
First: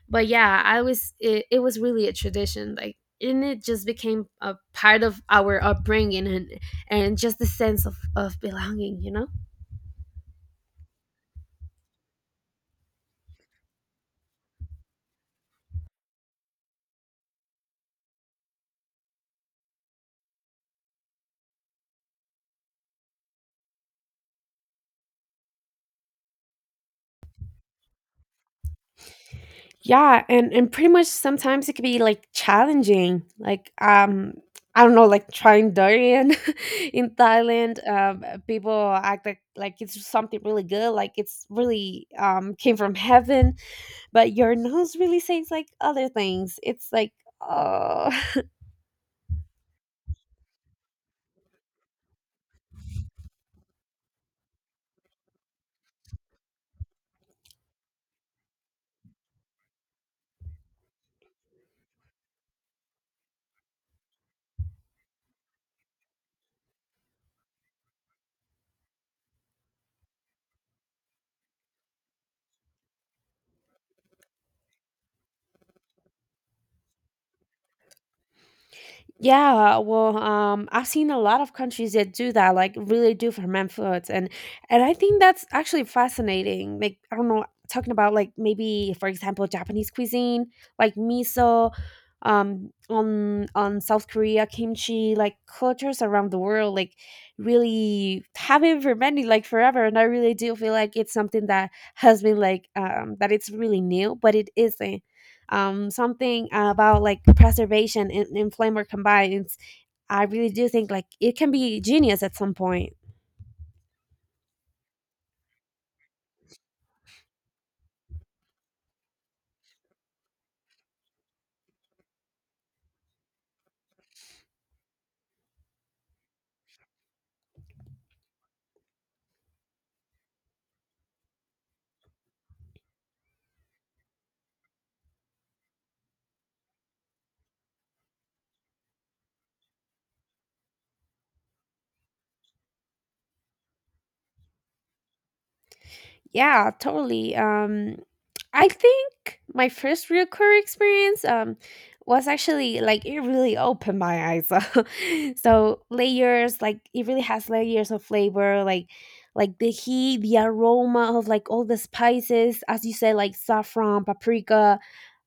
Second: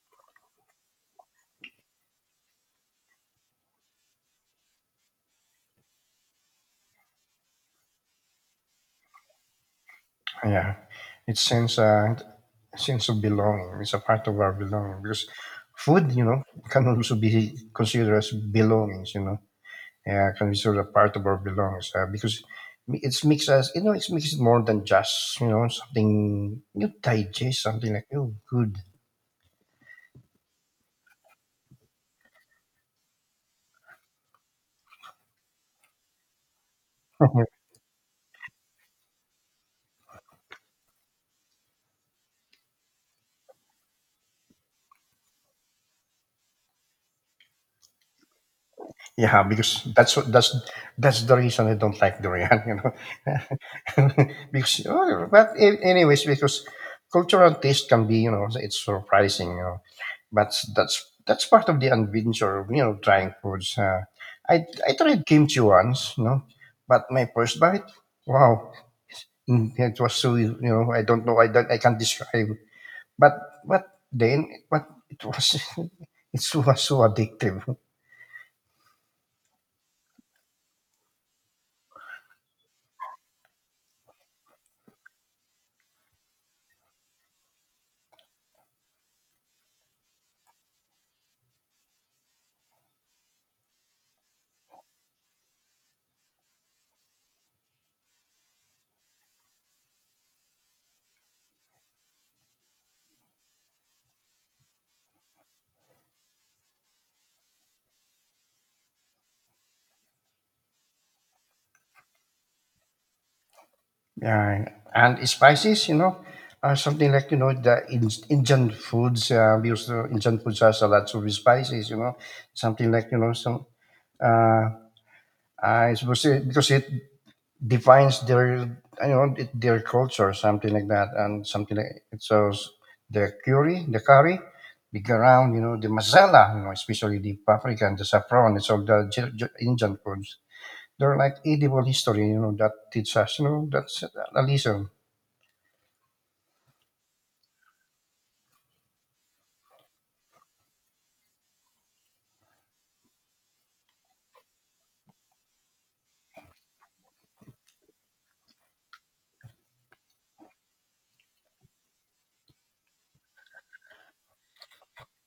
but yeah, I was it, it was really a tradition, like and it just became a part of our upbringing and just the sense of belonging, you know.
Yeah, it sense a sense of belonging. It's a part of our belonging because food can also be considered as belongings. Yeah, can be sort of part of our belongings, because it makes it more than just something you digest, something like, oh, good.
Yeah, and pretty much sometimes it could be, like, challenging, like, I don't know, like, trying durian <laughs> in
<laughs>
Thailand, people act like it's something really good, like it's really, came from heaven, but your nose really says, like, other things. It's like, "Oh."
Yeah, because that's what, that's the reason I don't like durian, <laughs> . <laughs> Because oh, but anyways, because cultural taste can be, it's surprising. But that's part of the adventure of trying foods. I tried kimchi once, but my first bite, wow, mm, it was so, I don't know I don't I can't describe. But but then but it was, <laughs> it was so addictive.
Yeah, well, I've seen a lot of countries that do that, like really do ferment foods, and I think that's actually fascinating. Like I don't know, talking about like maybe for example Japanese cuisine, like miso, on South Korea kimchi, like cultures around the world, like really have been fermenting like forever, and I really do feel like it's something that has been like that it's really new, but it isn't something about like preservation and flavor combines, I really do think like it can be genius at some point.
Yeah, and spices, something like, the Indian foods. We also, Indian foods has a lot of spices, something like, some. Uh, I suppose it, because it defines their you know it, their culture, something like that, and something like, the curry, the garam, the masala, especially the paprika and the saffron. It's all the Indian foods. They're like edible history that teaches us, that's a lesson.
Yeah, totally. I think my first real career experience was actually like it really opened my eyes. <laughs> So layers, like it really has layers of flavor, like the heat, the aroma of like all the spices, as you said, like saffron, paprika,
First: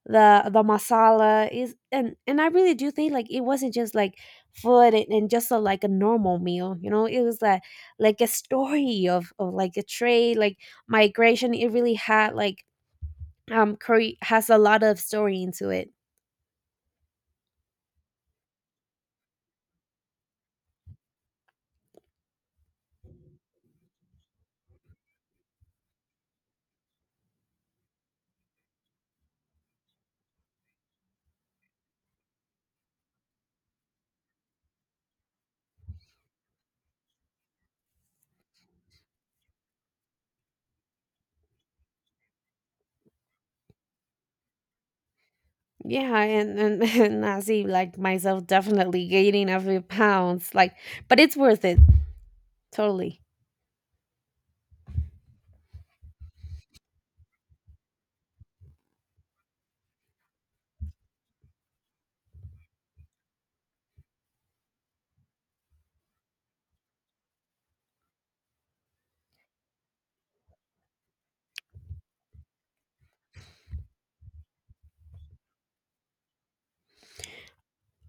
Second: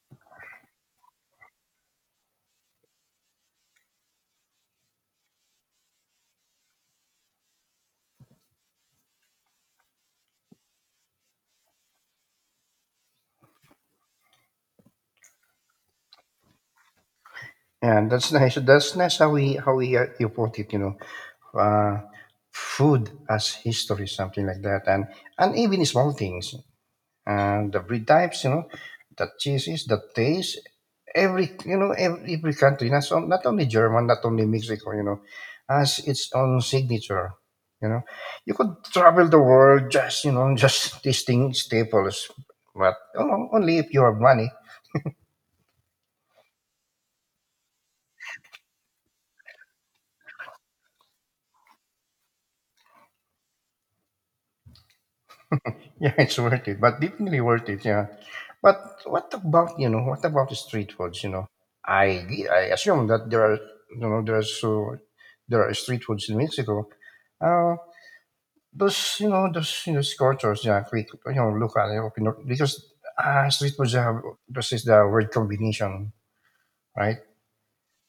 the masala is and I really do think like it wasn't just like food and just a, like a normal meal. It was like a story of like a trade like migration. It really had like curry has a lot of story into it.
Yeah, that's nice. That's nice how we you put it. Uh, Food as history, something like that, and even small things, and the breed types. The cheeses, the taste. Every you know every country, not only German, not only Mexico, has its own signature. You know, you could travel the world, just you know <laughs> just tasting staples, but only if you have money.
Yeah <laughs> and I see like myself definitely gaining a few pounds like but it's worth it. Totally.
Yeah, <laughs> it's worth it, but definitely worth it. Yeah. But what about, What about the street foods? I assume that there are you know there are so there are street foods in Mexico. Uh, those, those, scorchers, yeah, quick, local, because, street foods have, this is the word combination, right?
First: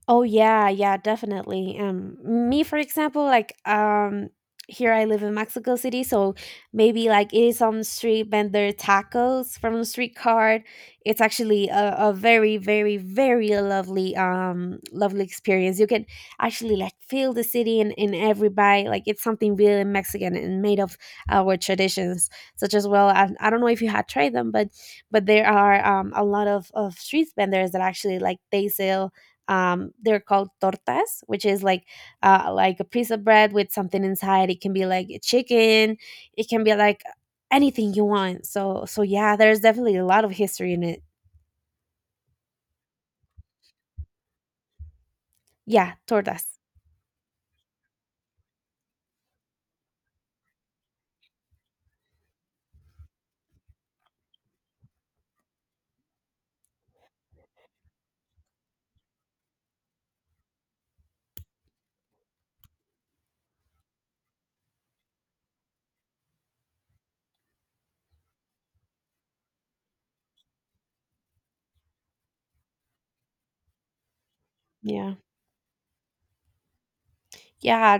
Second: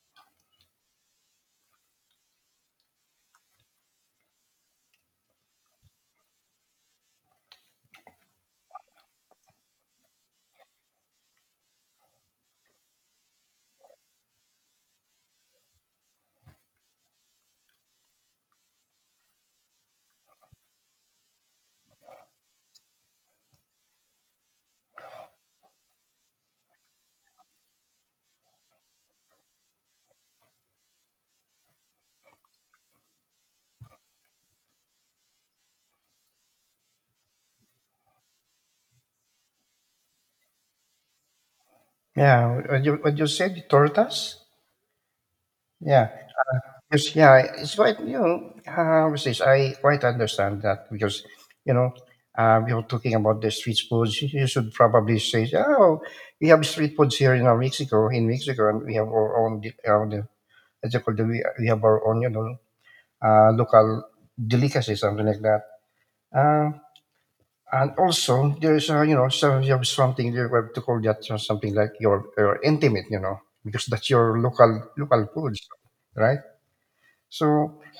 Oh yeah, yeah, definitely. Me for example, like here I live in Mexico City, so maybe like eating some street vendor tacos from the street cart. It's actually a very, very, very lovely, lovely experience. You can actually like feel the city in every bite. Like it's something really Mexican and made of our traditions, such as well. I don't know if you had tried them, but there are a lot of street vendors that actually like they sell they're called tortas, which is like a piece of bread with something inside. It can be like chicken, it can be like anything you want. So yeah, there's definitely a lot of history in it.
Yeah. What you said, tortas.
Yeah,
Yeah.
tortas.
Yes, yeah, it's quite, you know, how to say this, I quite understand that because, you know, we are talking about the street foods. You should probably say, oh, we have street foods here in Mexico, in Mexico, and we have our own, as you call it, we have our own, local delicacy, something like that. Uh, and also, there's, so you have something you have to call that something like your intimate, because that's your local
Yeah.
local foods, right? So
Yeah,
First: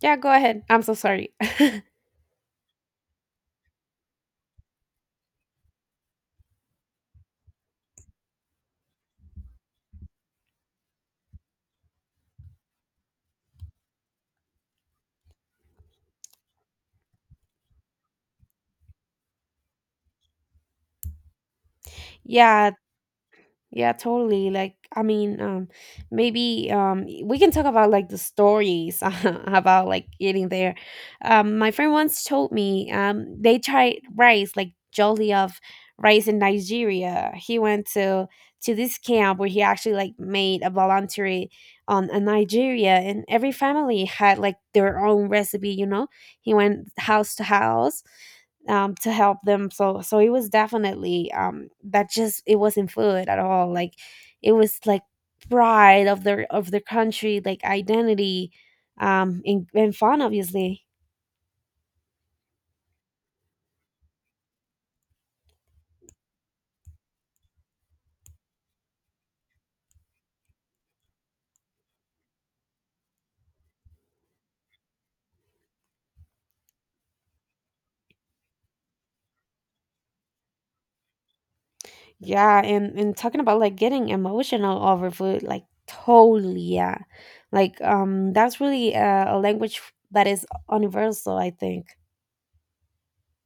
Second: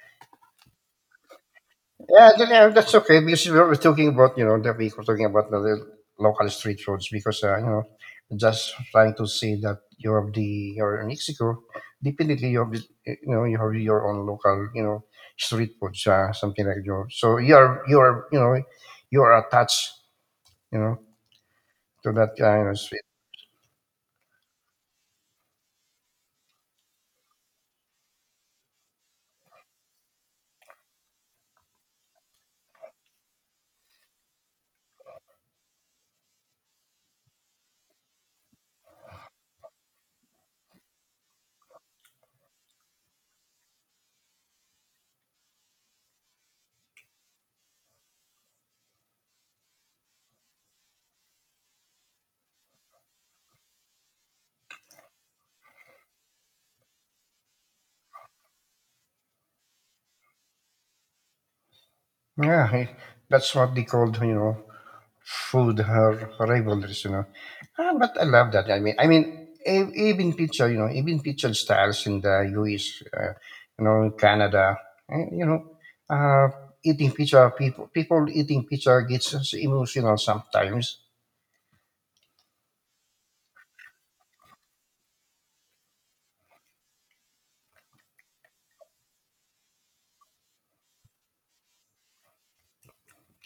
yeah go ahead, I'm so sorry. <laughs>
yeah, yeah, that's okay because we were talking about that we were talking about the little local street foods because just trying to see that you have the you're in Mexico, definitely you have the, you have your own local, street foods, something like you, so you are you are attached, you know, to that kind
Yeah.
of.
Yeah, totally. Like, I mean, maybe we can talk about like the stories <laughs> about like eating there. My friend once told me they tried rice, like jolly of rice in Nigeria. He went to this camp where he actually like made a voluntary on in Nigeria, and every family had like their own recipe. You know, he went house to house to help them. So it was definitely that just it wasn't food at all. Like it was like pride of their country, like identity, and fun obviously.
Yeah, that's what they called, you know, food her rivalries, you know. Ah, but I love that. I mean, even picture, you know, even picture styles in the U.S., in Canada, eh, you know, uh, eating pizza, people eating pizza gets us emotional sometimes.
Yeah, and talking about like getting emotional over food, like totally yeah, like that's really a language that is universal, I think.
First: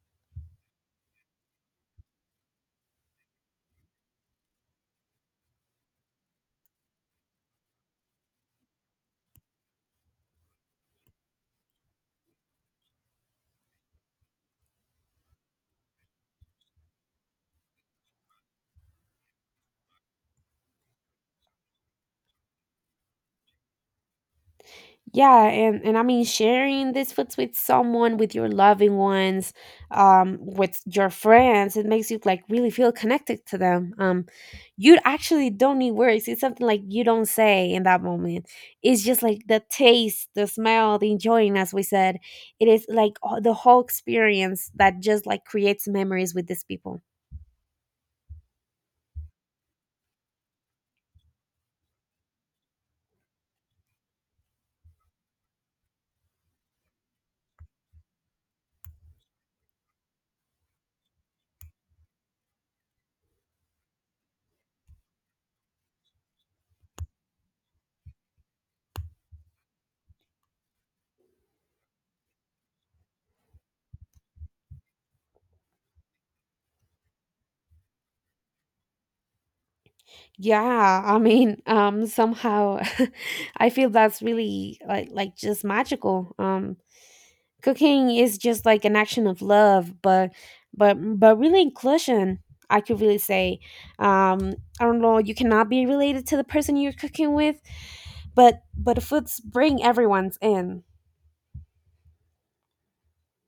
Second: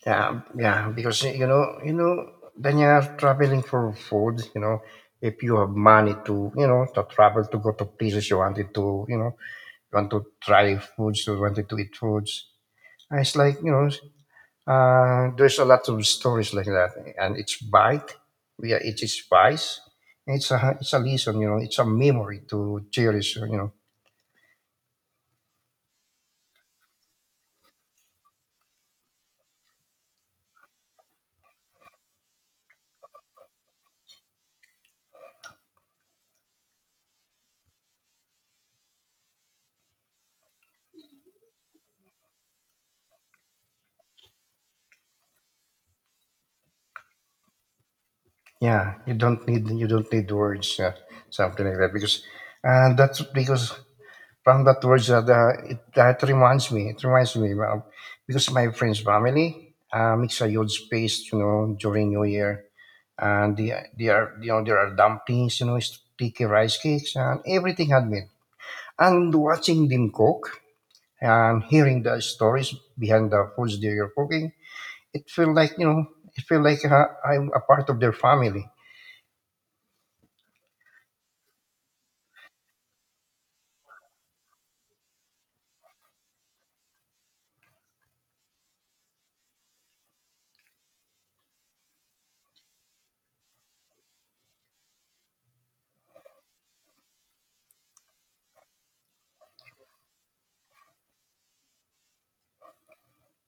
Yeah, because you know, when you're traveling for food, you know, if you have money to, you know, to travel to go to places you wanted to, you know, want to try foods, or wanted to eat foods. And it's like, you know, there's a lot of stories like that. And it's bite, yeah, it is spice. It's a lesson, you know, it's a memory to cherish, you know.
Yeah, and I mean sharing these foods with someone, with your loving ones, with your friends, it makes you like really feel connected to them. You actually don't need words. It's something like you don't say in that moment. It's just like the taste, the smell, the enjoying, as we said. It is like all- the whole experience that just like creates memories with these people.
Yeah, you don't need words, yeah, something like that. Because, and that's because from that words that, that reminds me, it reminds me, well, because my friend's family makes a huge feast, you know, during New Year and the, there are there are dumplings, you know, sticky rice cakes, and everything handmade. And watching them cook and hearing the stories behind the foods they are cooking, it felt like you know, it felt like I'm a part of their family.
Yeah, I mean, somehow <laughs> I feel that's really like just magical. Cooking is just like an action of love, but but really inclusion. I could really say, um, I don't know. You cannot be related to the person you're cooking with, but the foods bring everyone's in.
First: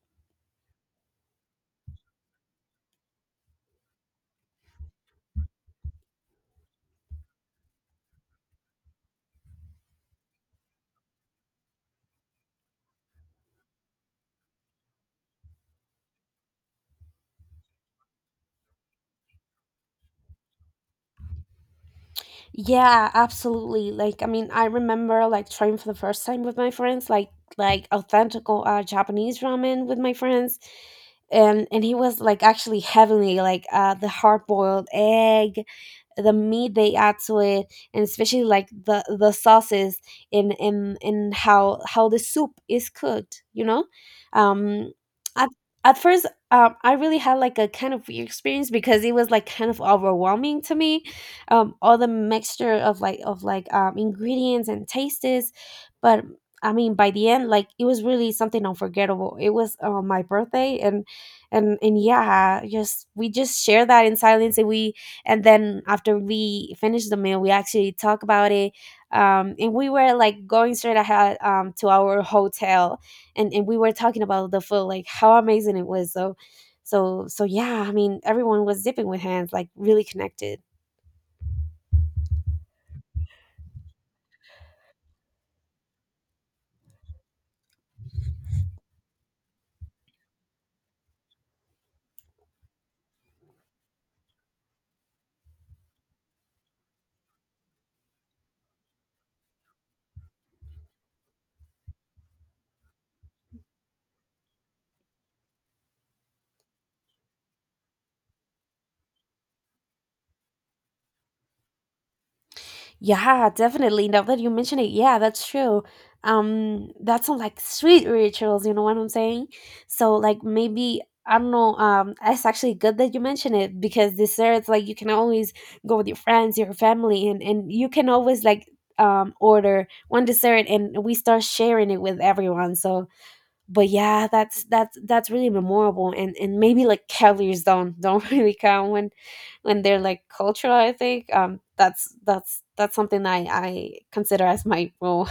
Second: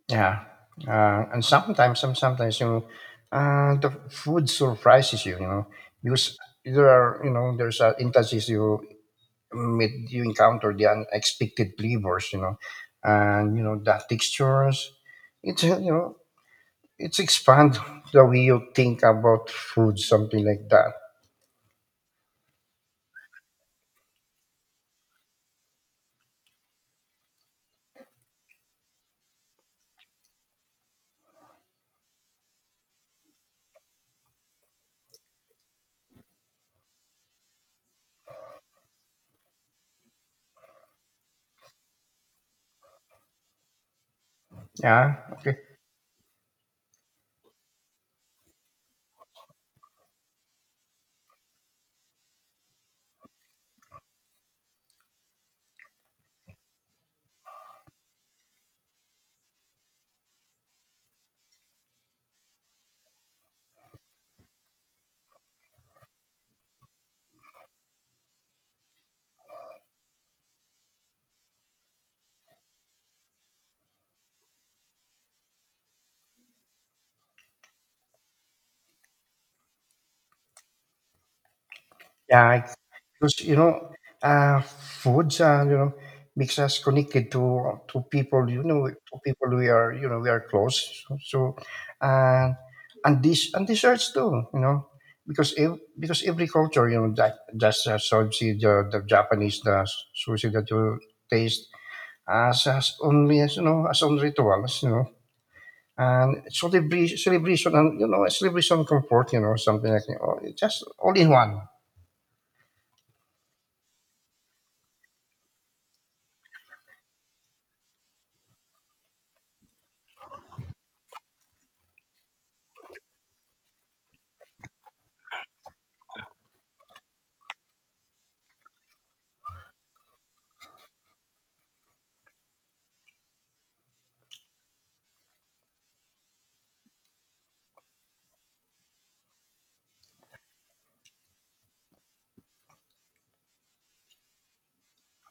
Yeah, and sometimes, sometimes you know, the food surprises you, you know, because there are there's instances you meet, you encounter the unexpected flavors, you know, and you know the textures. It's you know it's expand the way you think about food, something like that.
Yeah, absolutely. Like, I mean, I remember like trying for the first time with my friends, like authentic Japanese ramen with my friends, and he was like actually heavenly, like the hard boiled egg, the meat they add to it, and especially like the sauces and how the soup is cooked. You know, um,
Yeah.
at
Okay.
at first, I really had like a kind of weird experience because it was like kind of overwhelming to me, all the mixture of like ingredients and tastes. But I mean by the end like it was really something unforgettable. It was my birthday, and yeah, just we just share that in silence, and we and then after we finish the meal we actually talk about it, and we were like going straight ahead to our hotel, and we were talking about the food like how amazing it was. So yeah, I mean everyone was dipping with hands, like really connected.
Yeah, I, because, you know, foods, you know, makes us connected to people, you know, to people we are, you know, we are close. So, so uh, and this and desserts too, you know, because because every culture, you know, that just sushi, the Japanese, the sushi that you taste as only as you know as on rituals, you know. And celebration, and you know, celebration comfort, you know, something like that. Oh, it's just all in one.
Yeah, definitely. Now that you mention it, yeah, that's true. That's sounds like sweet rituals, you know what I'm saying? So like maybe I don't know, it's actually good that you mention it because desserts like you can always go with your friends, your family, and you can always like order one dessert and we start sharing it with everyone. So but yeah, that's really memorable, and maybe like cavaliers don't <laughs> really count when they're like cultural, I think. That's something I consider as my rule.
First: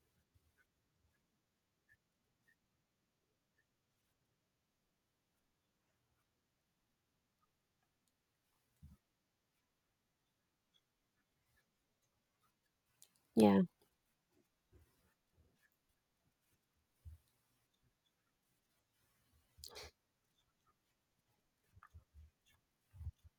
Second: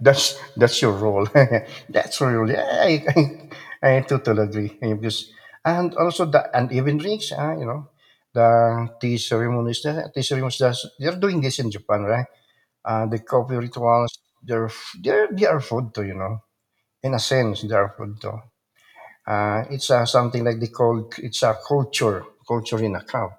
That's your role. <laughs> That's your role. Yeah, I totally agree. And because and also the uneven rings, you know, the tea ceremonies, they're doing this in Japan, right? The
<laughs>
coffee
Yeah.
rituals. They're they're they are food too, you know. In a sense, they are food too. It's something like they call it's a culture, culture in a cup.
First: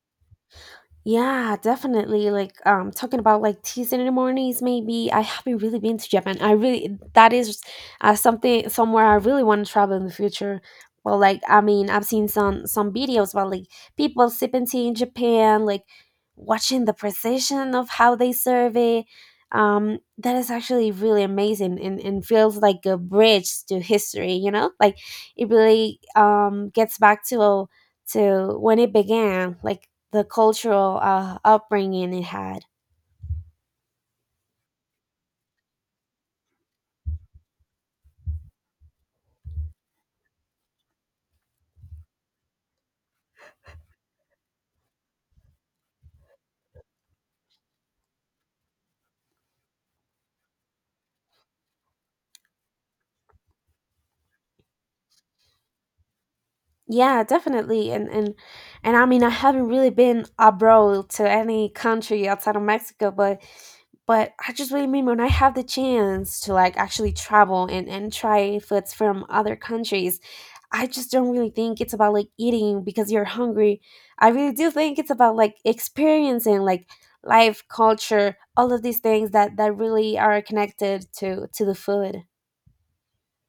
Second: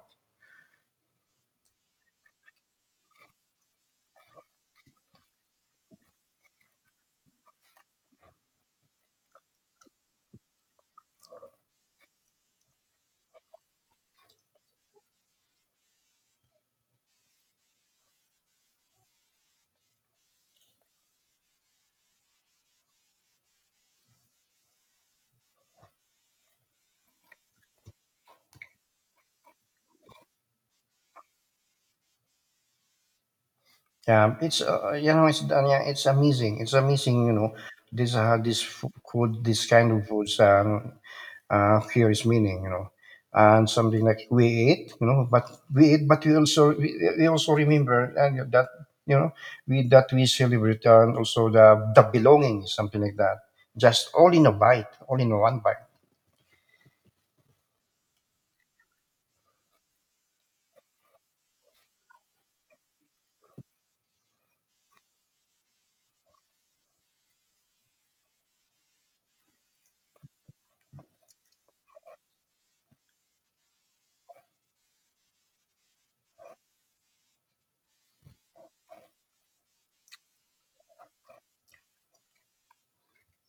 Yeah, definitely. Like, talking about like teas in the mornings. Maybe I haven't really been to Japan. I really, that is something somewhere I really want to travel in the future. Well, like I mean, I've seen some videos about like people sipping tea in Japan, like watching the precision of how they serve it. That is actually really amazing, and feels like a bridge to history. You know, like it really gets back to when it began, like the cultural upbringing it had.
Yeah, it's it's yeah, it's amazing. It's amazing, you know. This this food, this kind of foods. Curious meaning, you know, and something like we eat, you know, but we eat, but we also remember and that you know we that we celebrate and also the belonging, something like that, just all in a bite, all in one bite.
Yeah, definitely. And I mean, I haven't really been abroad to any country outside of Mexico, but I just really mean when I have the chance to like actually travel and try foods from other countries, I just don't really think it's about like eating because you're hungry. I really do think it's about like experiencing like life, culture, all of these things that that really are connected to the food.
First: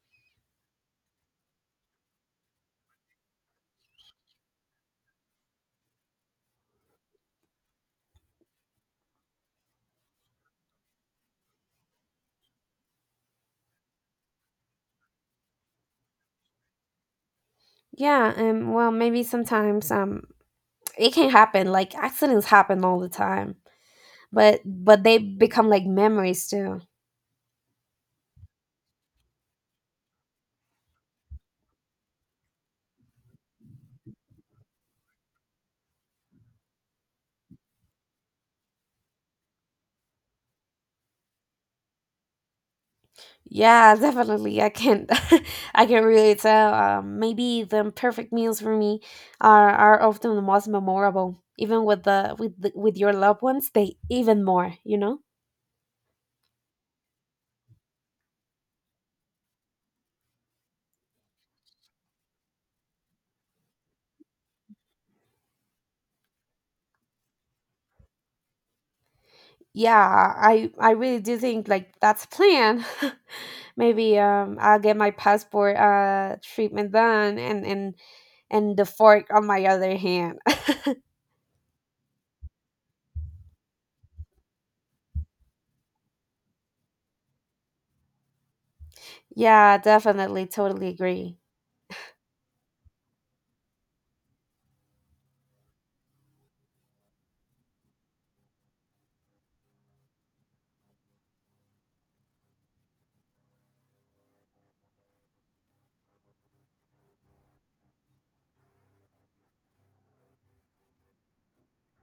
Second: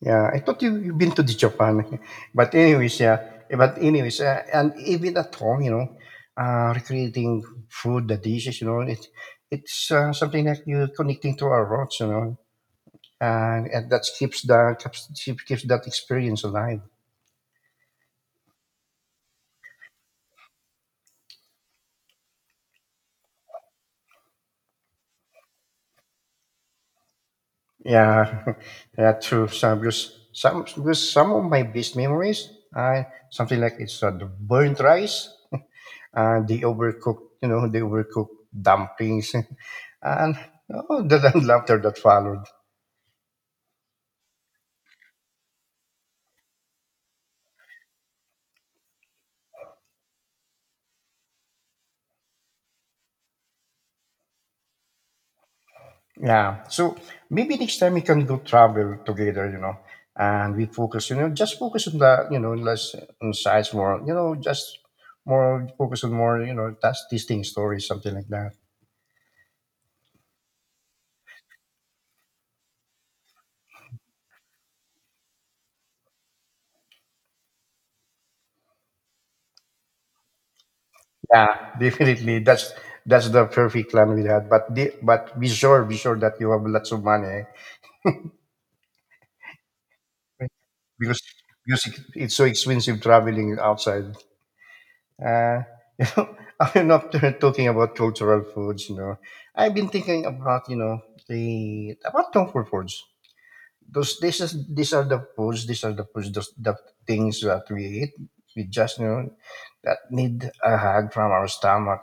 Yeah, you've been to the Japan, <laughs> but anyways, yeah, eh, but anyways, and even at home, you know, recreating food, the dishes, you know, it it's something that you connecting to our roots, you know, and that keeps the keeps, keeps that experience alive.
Yeah. Well, maybe sometimes it can happen. Like accidents happen all the time, but they become like memories too.
Yeah, <laughs> yeah, true. Some of my best memories, uh, something like it's the burnt rice, the overcooked, you know, the overcooked dumplings, <laughs> and oh, the laughter that followed.
Yeah, <laughs> definitely. I can <laughs> I can really tell. Maybe the imperfect meals for me are often the most memorable. Even with the with the, with your loved ones, they even more. You know.
Yeah. So maybe next time we can go travel together, you know, and we focus, you know, just focus on the, you know, less on size more, you know, just more focus on more, you know, that's tasting stories, something like that.
Yeah, I really do think like that's a plan. <laughs> Maybe I'll get my passport treatment done, and the fork on my other hand.
Yeah, <laughs> definitely. That's the perfect plan we had. But the, but be sure that you have lots of money, eh?
<laughs> Yeah, definitely, totally
because
agree.
because it's so expensive traveling outside. Uh, <laughs> you know, I'm not talking about cultural foods. You know, I've been thinking about you know the about comfort foods. Those this is these are the foods. These are the foods. Those the things that we eat. We just you know that need a hug from our stomach.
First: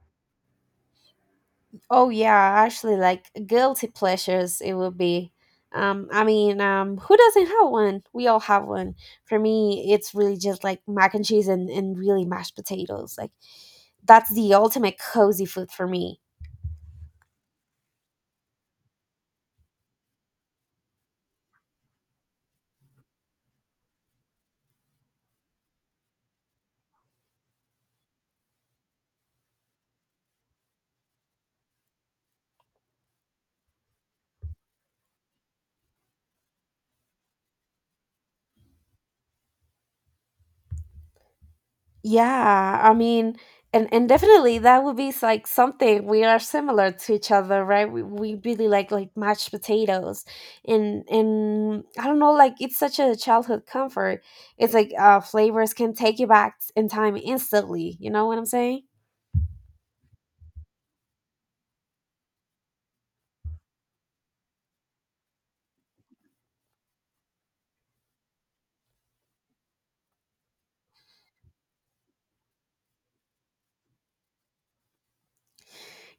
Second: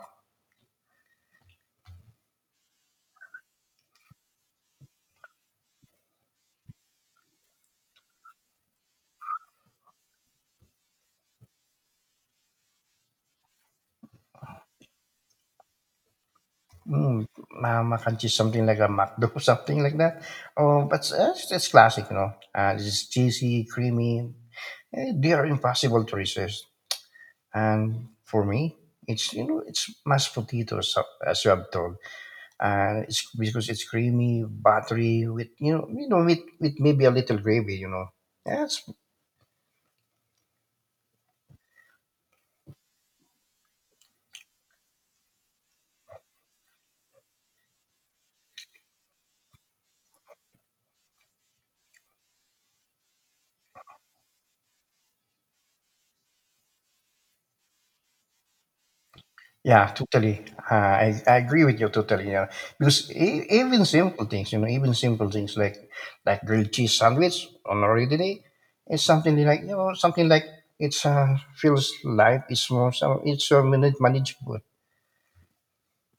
Oh yeah, actually like guilty pleasures it would be. I mean, who doesn't have one? We all have one. For me, it's really just like mac and cheese and really mashed potatoes. Like that's the ultimate cozy food for me.
Mm, mac and cheese, something like a McDo, <laughs> something like that. Oh, but it's classic, you know. It's cheesy, creamy. Eh, they are impossible to resist. And for me, it's you know it's mashed potato as a hot dog, and it's because it's creamy, buttery with you know with maybe a little gravy, you know. Yes,
Yeah, I mean, and definitely that would be s- like something we are similar to each other, right? We really like mashed potatoes, and I don't know, like it's such a childhood comfort. It's like flavors can take you back in time instantly. You know what I'm saying?
yeah, totally. I agree with you totally. Yeah, because even simple things, you know, even simple things like grilled cheese sandwich on a rainy day, it's something like you know something like it's feels light, it's more so it's so manageable.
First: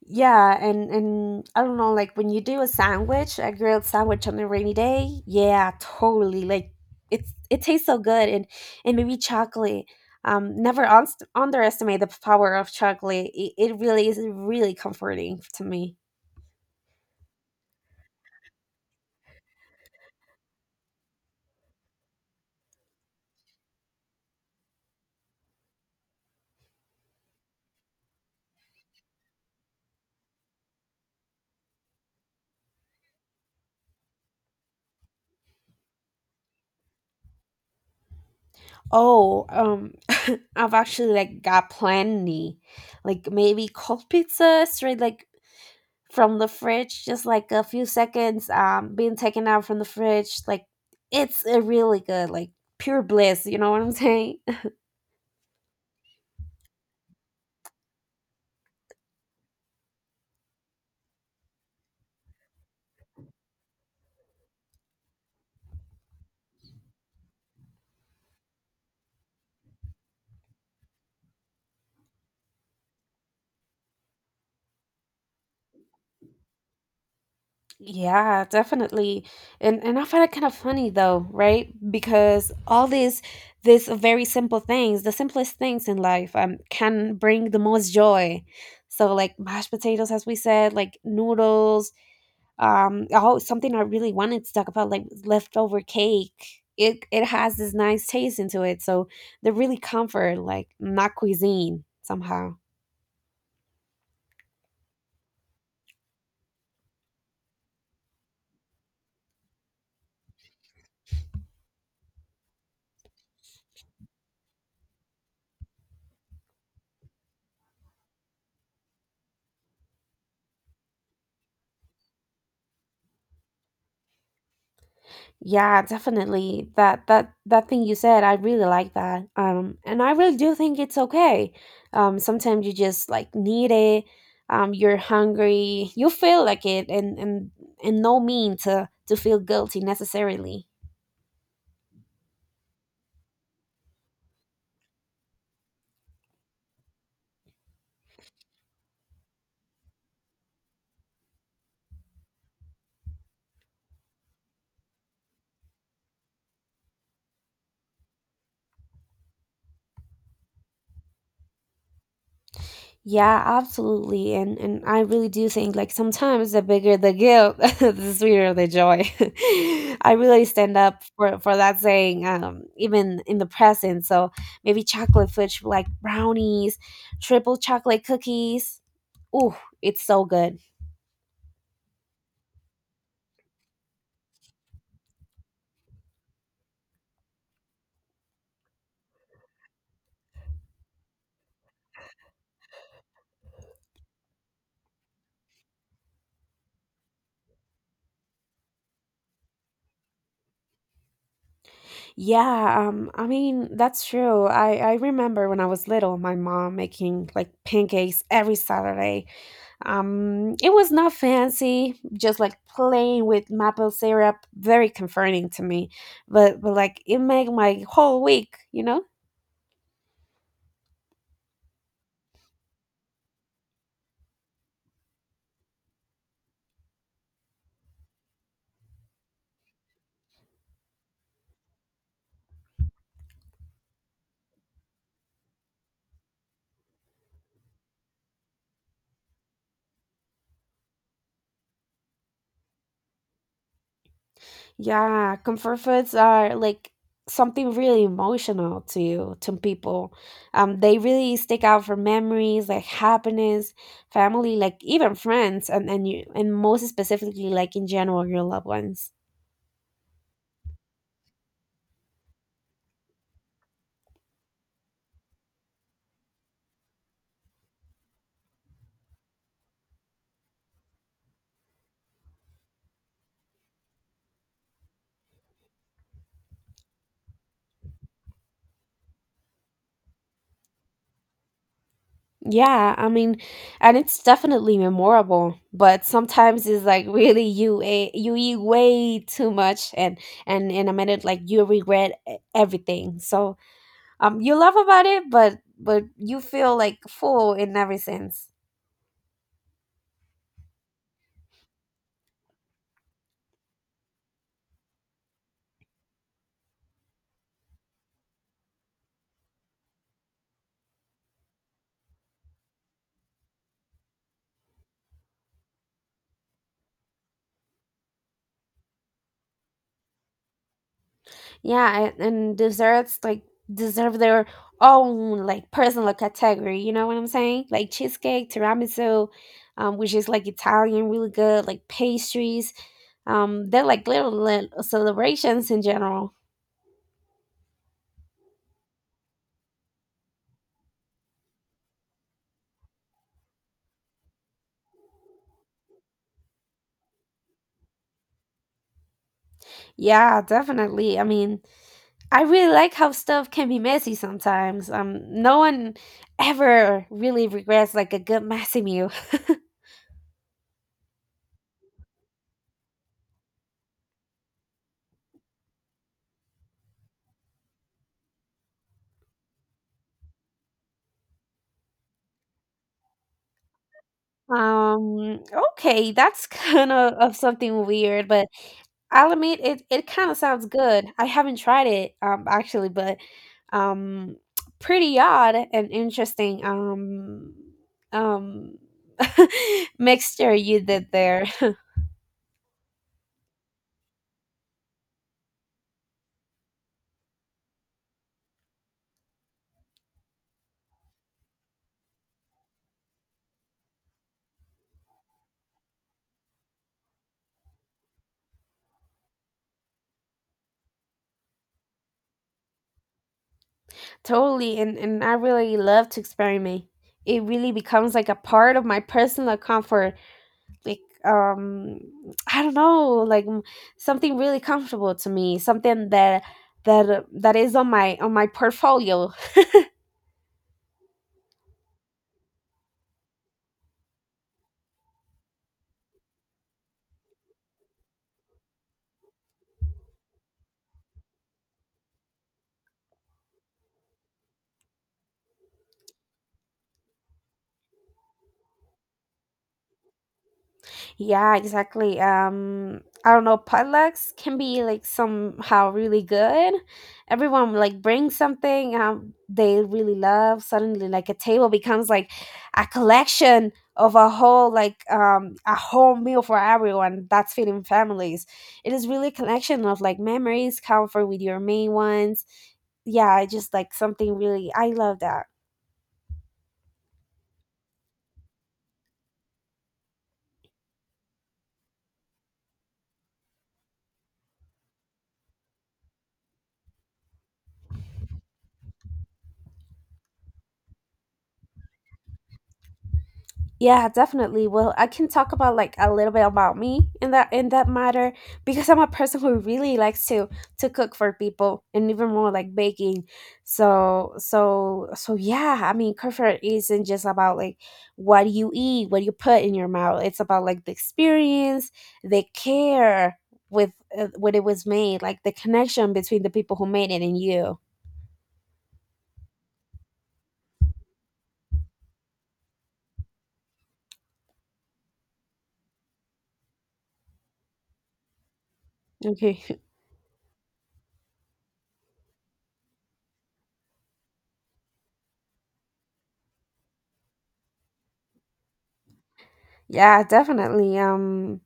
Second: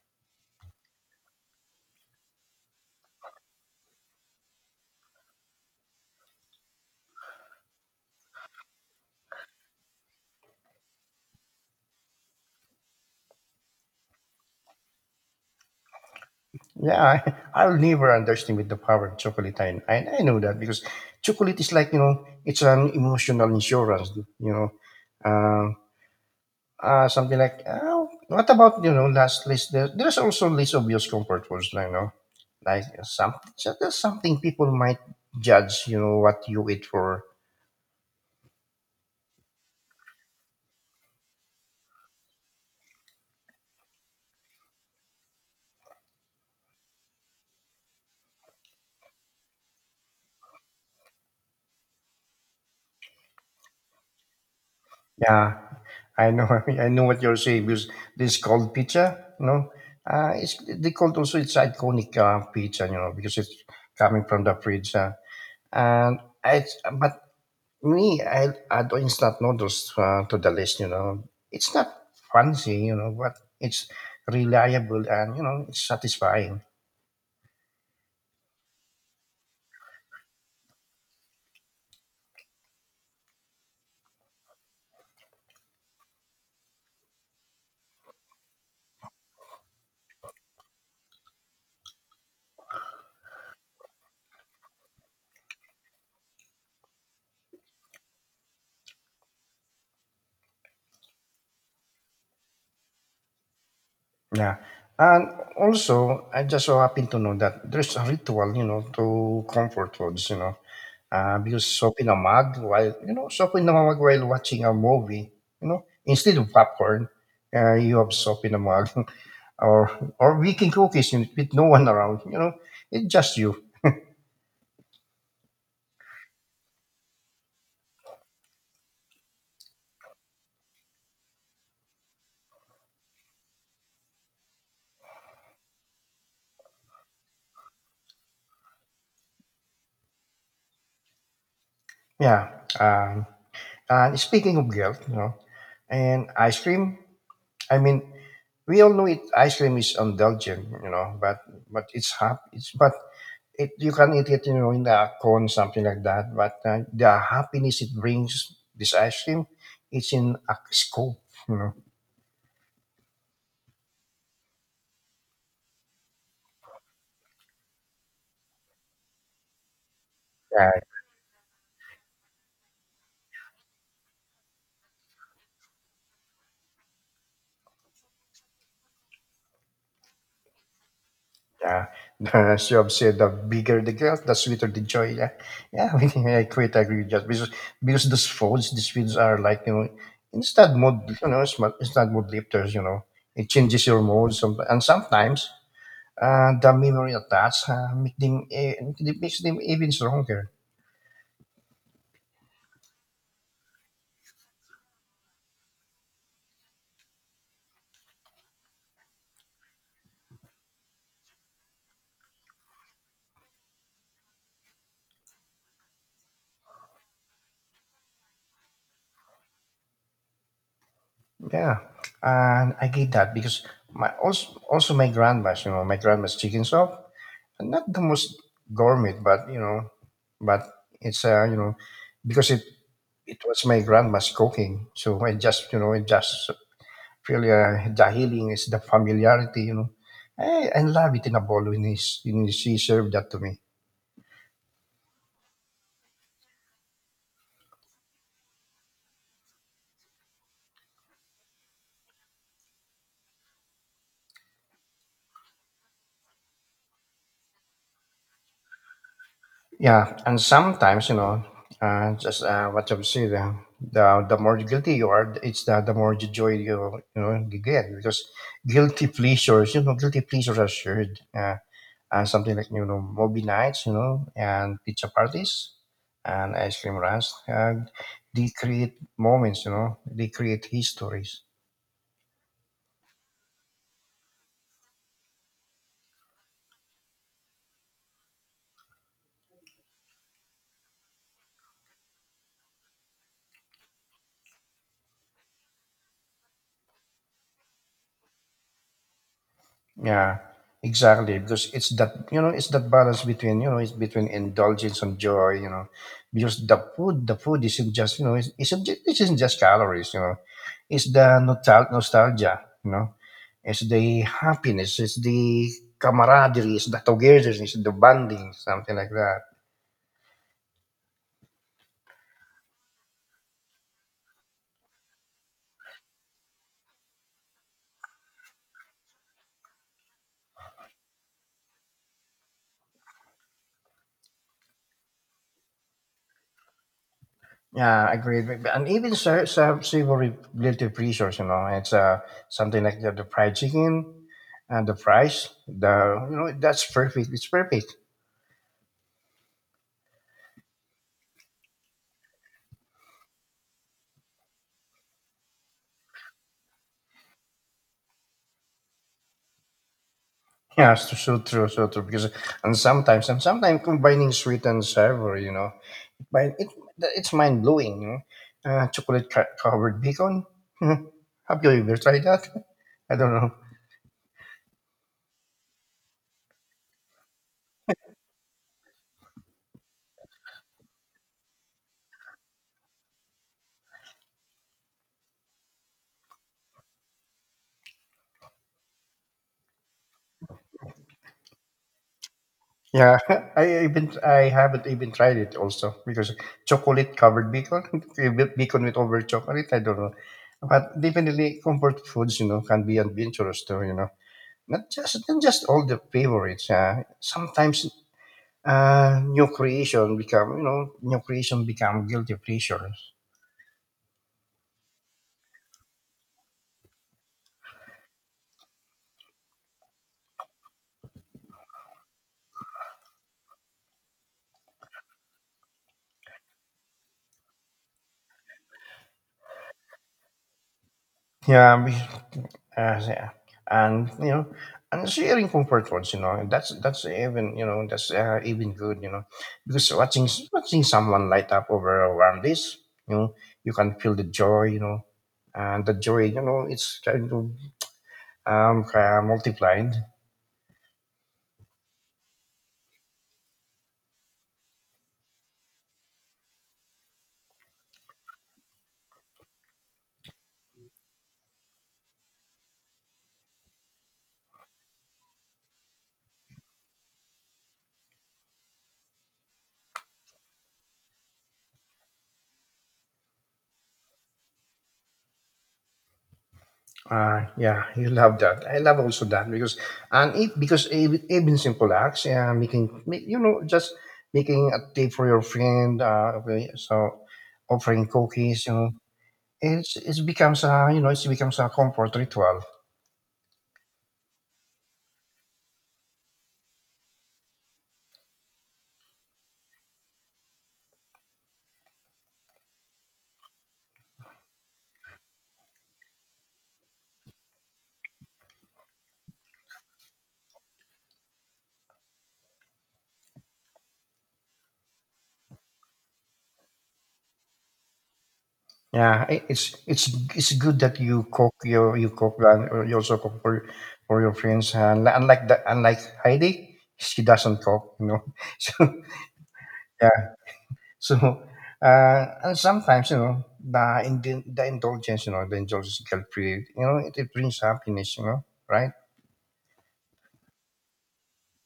Yeah, and I don't know, like when you do a sandwich, a grilled sandwich on a rainy day, yeah, totally. Like it's it tastes so good, and maybe chocolate. Never un- underestimate the power of chocolate. It really is really comforting to me.
Yeah, I'll never underestimate the power of chocolate. I know that because chocolate is like, you know, it's an emotional insurance, you know. Um, Something like, oh, what about, you know, last list? There's also less obvious comfort foods, you know, like some, so there's something people might judge, you know, what you eat for.
Oh, <laughs> I've actually like got plenty, like maybe cold pizza, straight like from the fridge, just like a few seconds being taken out from the fridge. Like it's a really good, like pure bliss. You know what I'm saying? <laughs>
Yeah, I know. <laughs> I know what you're saying because this cold pizza, you know, it's they called also it's iconic pizza, you know, because it's coming from the fridge. And I, but Me, I add instant noodles to the list. You know, it's not fancy, you know, but it's reliable and you know it's satisfying.
Yeah, definitely. And I find it kind of funny though, right? Because all these very simple things, the simplest things in life can bring the most joy. So like mashed potatoes as we said, like noodles. Oh, something I really wanted to talk about, like leftover cake. It has this nice taste into it, so they really comfort like not cuisine somehow.
Yeah. And also, I just so happen to know that there's a ritual, you know, to comfort foods, you know. Because soaking a mug while you know soaking a mug while watching a movie, you know, instead of popcorn, you have soap in a mug, <laughs> or or baking cookies with no one around. You know, it's just you.
Yeah, definitely. That thing you said, I really like that. And I really do think it's okay. Sometimes you just like need it. You're hungry. You feel like it, and no mean to feel guilty necessarily.
Yeah. Um, and speaking of guilt, you know, and ice cream. I mean, we all know it. Ice cream is indulgent, you know, but it's but it you can eat it you know in a cone something like that but the happiness it brings this ice cream, it's in a scoop, you know.
Yeah, absolutely. And I really do think like sometimes the bigger the guilt, <laughs> the sweeter the joy. <laughs> I really
Yeah,
stand up for that saying even in the present. So maybe chocolate fudge like brownies, triple chocolate cookies. Ooh, it's so good.
yeah. <laughs> As you have said, the bigger the guilt the sweeter the joy, yeah, yeah. <laughs> I quite agree with that because those foods these foods are like you know instant mood you know instant mood lifters, you know, it changes your mood some, and sometimes the memory attached make them, eh, it makes them even stronger.
Yeah, I mean, that's true. I remember when I was little, my mom making like pancakes every Saturday. It was not fancy, just like plain with maple syrup, very comforting to me. But like it made my whole week, you know?
Yeah, and I get that because my also also my grandma's, you know, my grandma's chicken soup, not the most gourmet, but you know, but it's you know, because it was my grandma's cooking, so I just you know, it just really the healing is the familiarity, you know. I love it in a bowl when he, when she served that to me.
Yeah, comfort foods are like something really emotional to people. They really stick out for memories like happiness, family, like even friends, and you and most specifically like in general your loved ones.
Yeah, and sometimes you know, just what you say, the more guilty you are, it's the more the joy you you know you get because you know, guilty pleasures are shared, and something like you know movie nights, you know, and pizza parties, and ice cream runs, and they create moments, you know, they create histories.
Yeah, I mean, and it's definitely memorable, but sometimes it's like <laughs> really you eh, you eat way too much, and in a minute like you regret e- everything. So you love about it, but you feel like full in every sense.
Yeah, exactly. Because it's that you know, it's that balance between you know, it's between indulgence and joy. You know, because the food isn't just you know, it's not it isn't just calories. You know, it's the nostalgia. You know, it's the happiness, it's the camaraderie, it's the togetherness, the bonding, something like that.
Yeah and desserts like deserve their own like personal category, you know what I'm saying, like cheesecake, tiramisu, which is like Italian, really good like pastries. They're like little, little celebrations in general.
Yeah, I agree. And even savory guilty pleasures, you know, it's something like the fried chicken and the fries. The you know that's perfect. It's perfect. <laughs>
Yeah, definitely, I mean, I really like how stuff can be messy sometimes. No one ever really regrets like a good messy meal. <laughs>
Yeah, it's so true, so true. Because and sometimes combining sweet and savory, you know, but it's mind blowing. You know, chocolate covered bacon. <laughs> Have you ever tried that? <laughs> I don't know.
Um, okay, that's <laughs> kind of something weird, but I'll admit it, it kind of sounds good. I haven't tried it actually, but um pretty odd and interesting um <laughs> mixture you did there. <laughs>
Yeah, <laughs> I haven't even tried it also because chocolate covered bacon, <laughs> bacon with over chocolate. I don't know, but definitely comfort foods, you know, can be adventurous too. You know, not just all the favorites. Sometimes new creation become guilty pleasures.
Totally, and I really love to experiment. It really becomes like a part of my personal comfort. Like, I don't know, like, something really comfortable to me, something that that is on my portfolio.
Yeah, yeah. And you know, and sharing comfort foods, you know, that's even you know that's even good, you know, because watching someone light up over a warm dish, you know, you can feel the joy, you know, and the joy, you know, it's kind of multiplied.
Yeah, exactly. I don't know. Potlucks can be like somehow really good. Everyone like brings something they really love. Suddenly, like a table becomes like a collection of a whole like a whole meal for everyone. That's feeding families. It is really a collection of like memories, comfort with your main ones. Yeah, just like something really. I love that.
Yeah, you love that. I love also that because and if because even simple acts, yeah, making you know just making a tea for your friend, okay, so offering cookies, you know. It becomes a you know it becomes a comfort ritual.
Yeah, definitely. Well, I can talk about like a little bit about me in that matter because I'm a person who really likes to cook for people and even more like baking. So yeah, I mean comfort isn't just about like what you eat, what you put in your mouth. It's about like the experience, the care with when it was made, like the connection between the people who made it and you.
Yeah, it's good that you cook your you cook and or you also cook for your friends. And unlike that, unlike Heidi, she doesn't cook. You know, <laughs> so
Okay.
yeah, so and sometimes you know the in the indulgence, you know, the indulgence guilt free. You know, it brings happiness. You know, right?
<laughs> Yeah, definitely.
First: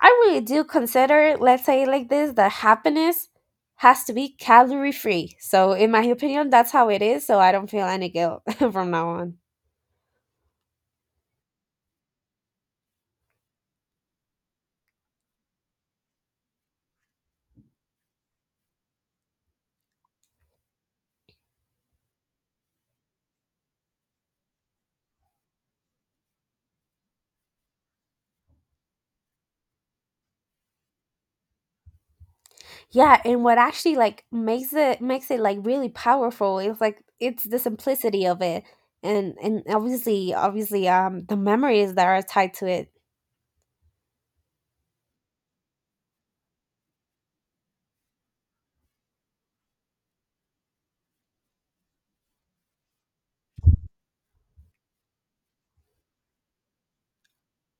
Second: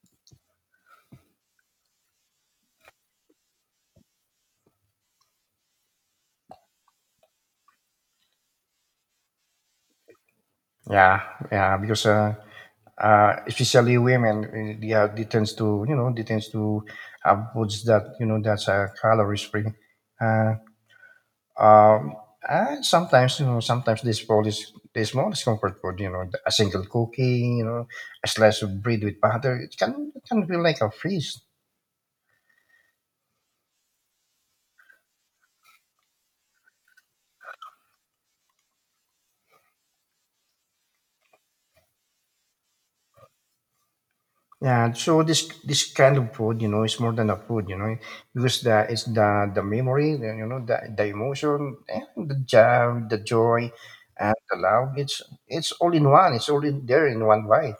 I really do consider, let's say it like this, that happiness has to be calorie free. So, in my opinion, that's how it is. So, I don't feel any guilt <laughs> from now on.
Yeah, yeah, because especially women, eh, yeah, they tends to have foods that, you know, that's calories free. Uh, um, and sometimes, you know, sometimes this fall is the smallest comfort food, you know, a single cookie, you know, a slice of bread with butter. It can feel like a feast.
Yeah, and what actually like makes it like really powerful is like it's the simplicity of it, and obviously, the memories that are tied to it.
Yeah, so this kind of food, you know, is more than a food, you know, because the it's the memory, the, you know, the emotion, and the joy, and the love. It's all in one. It's all in there in one bite.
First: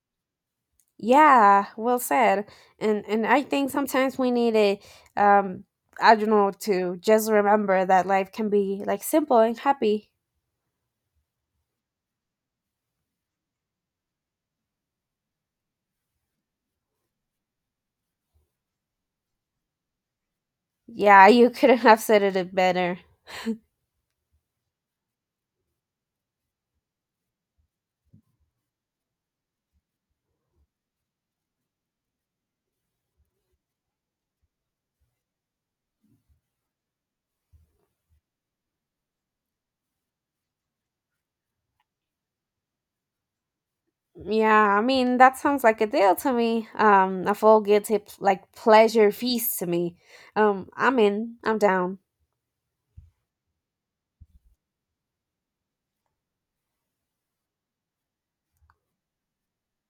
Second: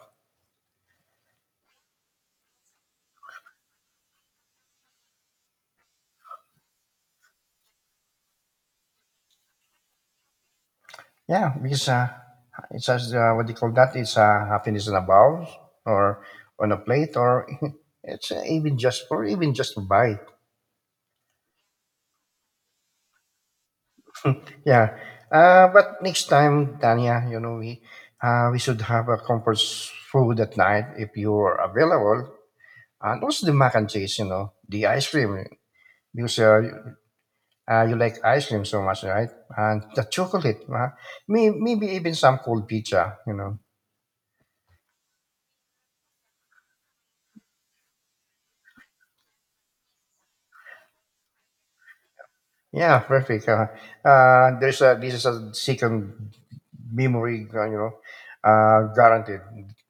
Yeah, well said. And I think sometimes we need a um I don't know to just remember that life can be like simple and happy.
Yeah, because it's as what do you call that? It's happiness in a bowl or on a plate, or <laughs> it's even just a bite.
Yeah, you <laughs> couldn't have said it better.
Yeah. But next time, Tanya, you know, we should have a comfort food at night if you're available. And also the mac and cheese, you know, the ice cream, because you like ice cream so much, right? And the chocolate, maybe even some cold pizza, you know.
Yeah, I mean that sounds like a deal to me. A full guilty p- like pleasure feast to me. I'm in. I'm down.
Yeah, perfect. There's this is a second memory, you know, guaranteed.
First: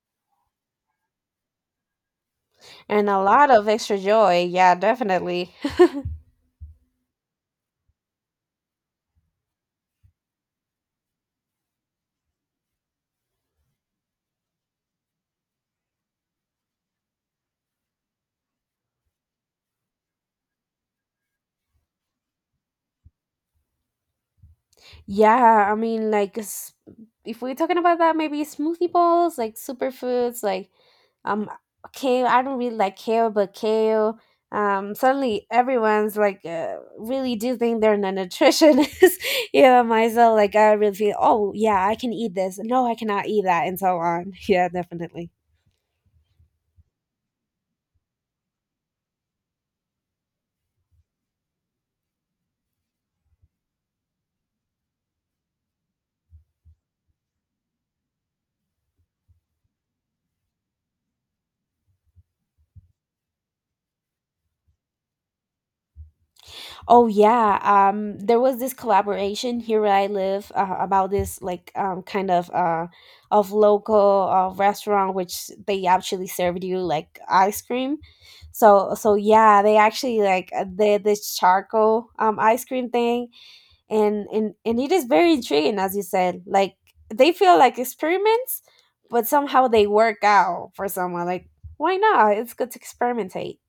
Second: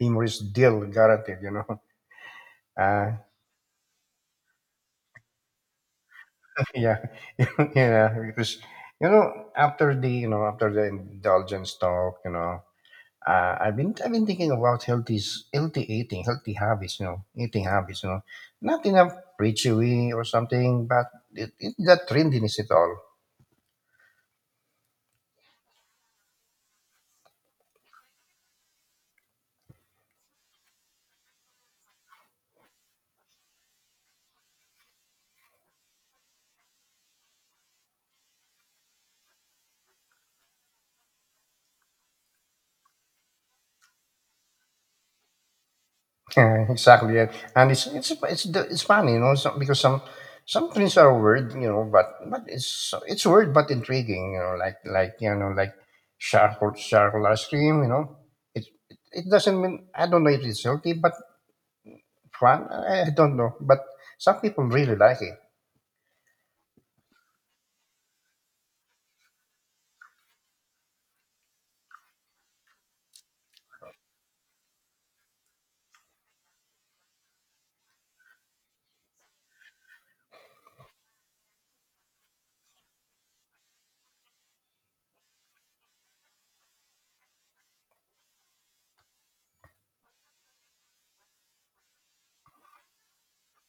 Memories deal guaranteed, you know. <laughs>
And
Uh,
a lot of extra joy. Yeah, definitely.
yeah. <laughs> Yeah, because after the indulgence talk, you know, I've been thinking about healthy healthy eating, healthy habits, you know, eating habits, you know, not in a preachy way or something, but that trendiness at all.
Yeah, I mean, like, s- if we're talking about that, maybe smoothie bowls, like superfoods, like um, kale. I don't really like kale, but kale. Suddenly everyone's like, really do think they're a nutritionist. <laughs> Yeah, myself, like, I really feel, oh yeah, I can eat this. No, I cannot eat that, and so on. <laughs> Yeah, definitely.
<laughs> Yeah, exactly. Yeah. And it's funny, you know, so, because some things are weird, you know, but it's weird but intriguing, you know, like charcoal, charcoal ice cream, you know. It doesn't mean. I don't know if it's healthy, but fun. I don't know, but some people really like it.
Oh yeah, there was this collaboration here where I live about this like, kind of local restaurant which they actually served you like ice cream. So yeah, they actually like did this charcoal ice cream thing, and it is very intriguing as you said. Like they feel like experiments, but somehow they work out for someone. Like why not? It's good to experimentate.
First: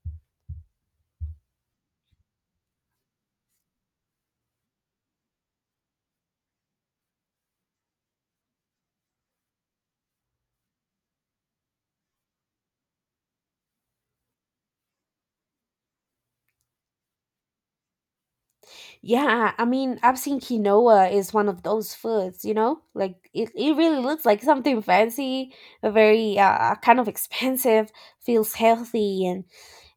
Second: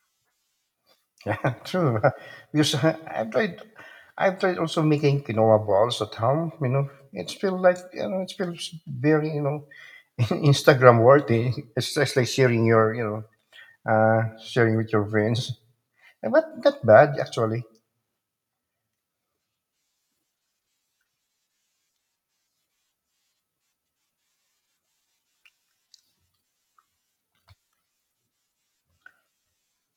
<laughs> Yeah, true. <laughs> Because I've tried also making quinoa balls at home, you know. It feels very, you know, <laughs> Instagram worthy. It's just like sharing your, you know, sharing with your friends. Eh, but not bad actually.
Yeah, I mean, I've seen quinoa is one of those foods, you know? Like it really looks like something fancy, a very kind of expensive, feels healthy and,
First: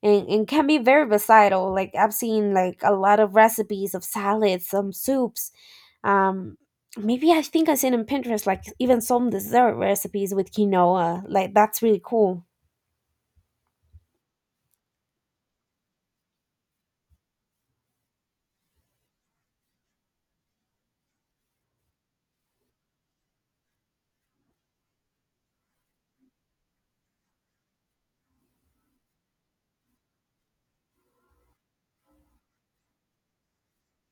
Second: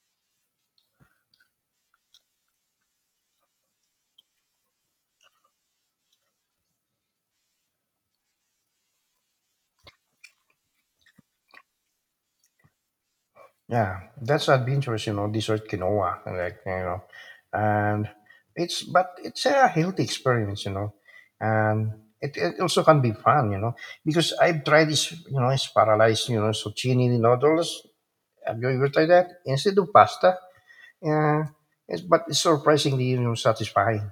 and can be very versatile. Like I've seen like a lot of recipes of salads, some soups. Um Maybe I think I seen on Pinterest like even some dessert recipes with quinoa. Like that's really cool.
Yeah, that's not dangerous, you know. This sort quinoa, like you know, and it's but it's a healthy experience, you know, and it also can be fun, you know, because I've tried this, you know, it's paralyzed, you know, zucchini noodles. Have you ever tried that instead of pasta? Yeah, it's, but it's surprisingly, you know, satisfying.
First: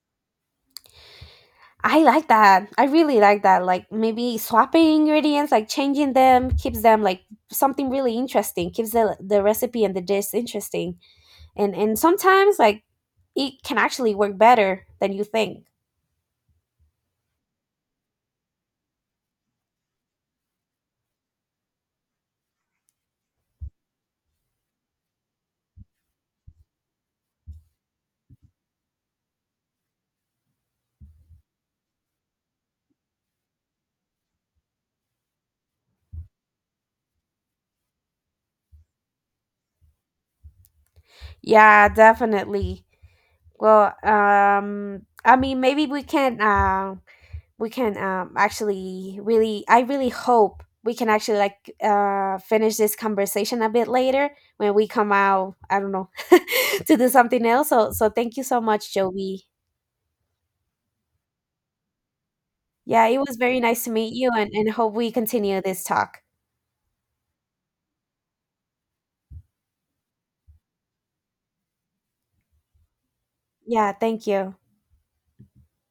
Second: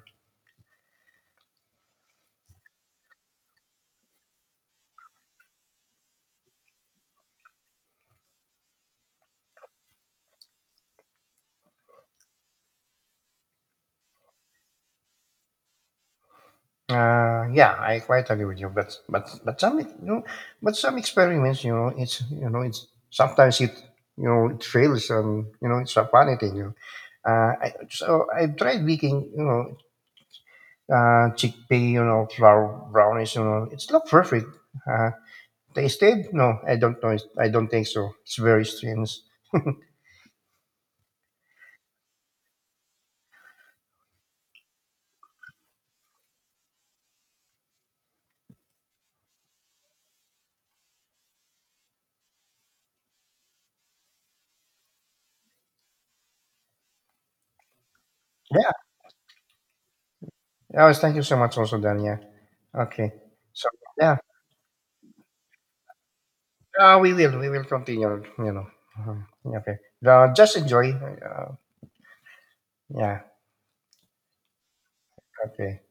I like that. I really like that. Like maybe swapping ingredients, like changing them, keeps them like something really interesting. Keeps the recipe and the dish interesting. And sometimes like it can actually work better than you think.
Yeah, I quite agree with you, but but some you know, but some experiments, you know, it's sometimes it fails, and you know, it's a funny thing. You know. So I have tried baking, you know, chickpea, you know, flour brownies, you know, it's not perfect. Uh, tasted? No, I don't know. It's, I don't think so. It's very strange.
Yeah, definitely. Well, I mean, maybe we can actually really I really hope we can actually like finish this conversation a bit later when we come out I don't know <laughs> to do something else so thank you so
Yeah.
much Joby.
Oh, thank you so much, also, Dania.
Yeah,
Okay.
it was very
So
nice to meet
yeah.
you and hope we continue this talk.
We will. We will continue, you know. Mhm. Okay. Just enjoy. Yeah.
Yeah, thank you.
Okay.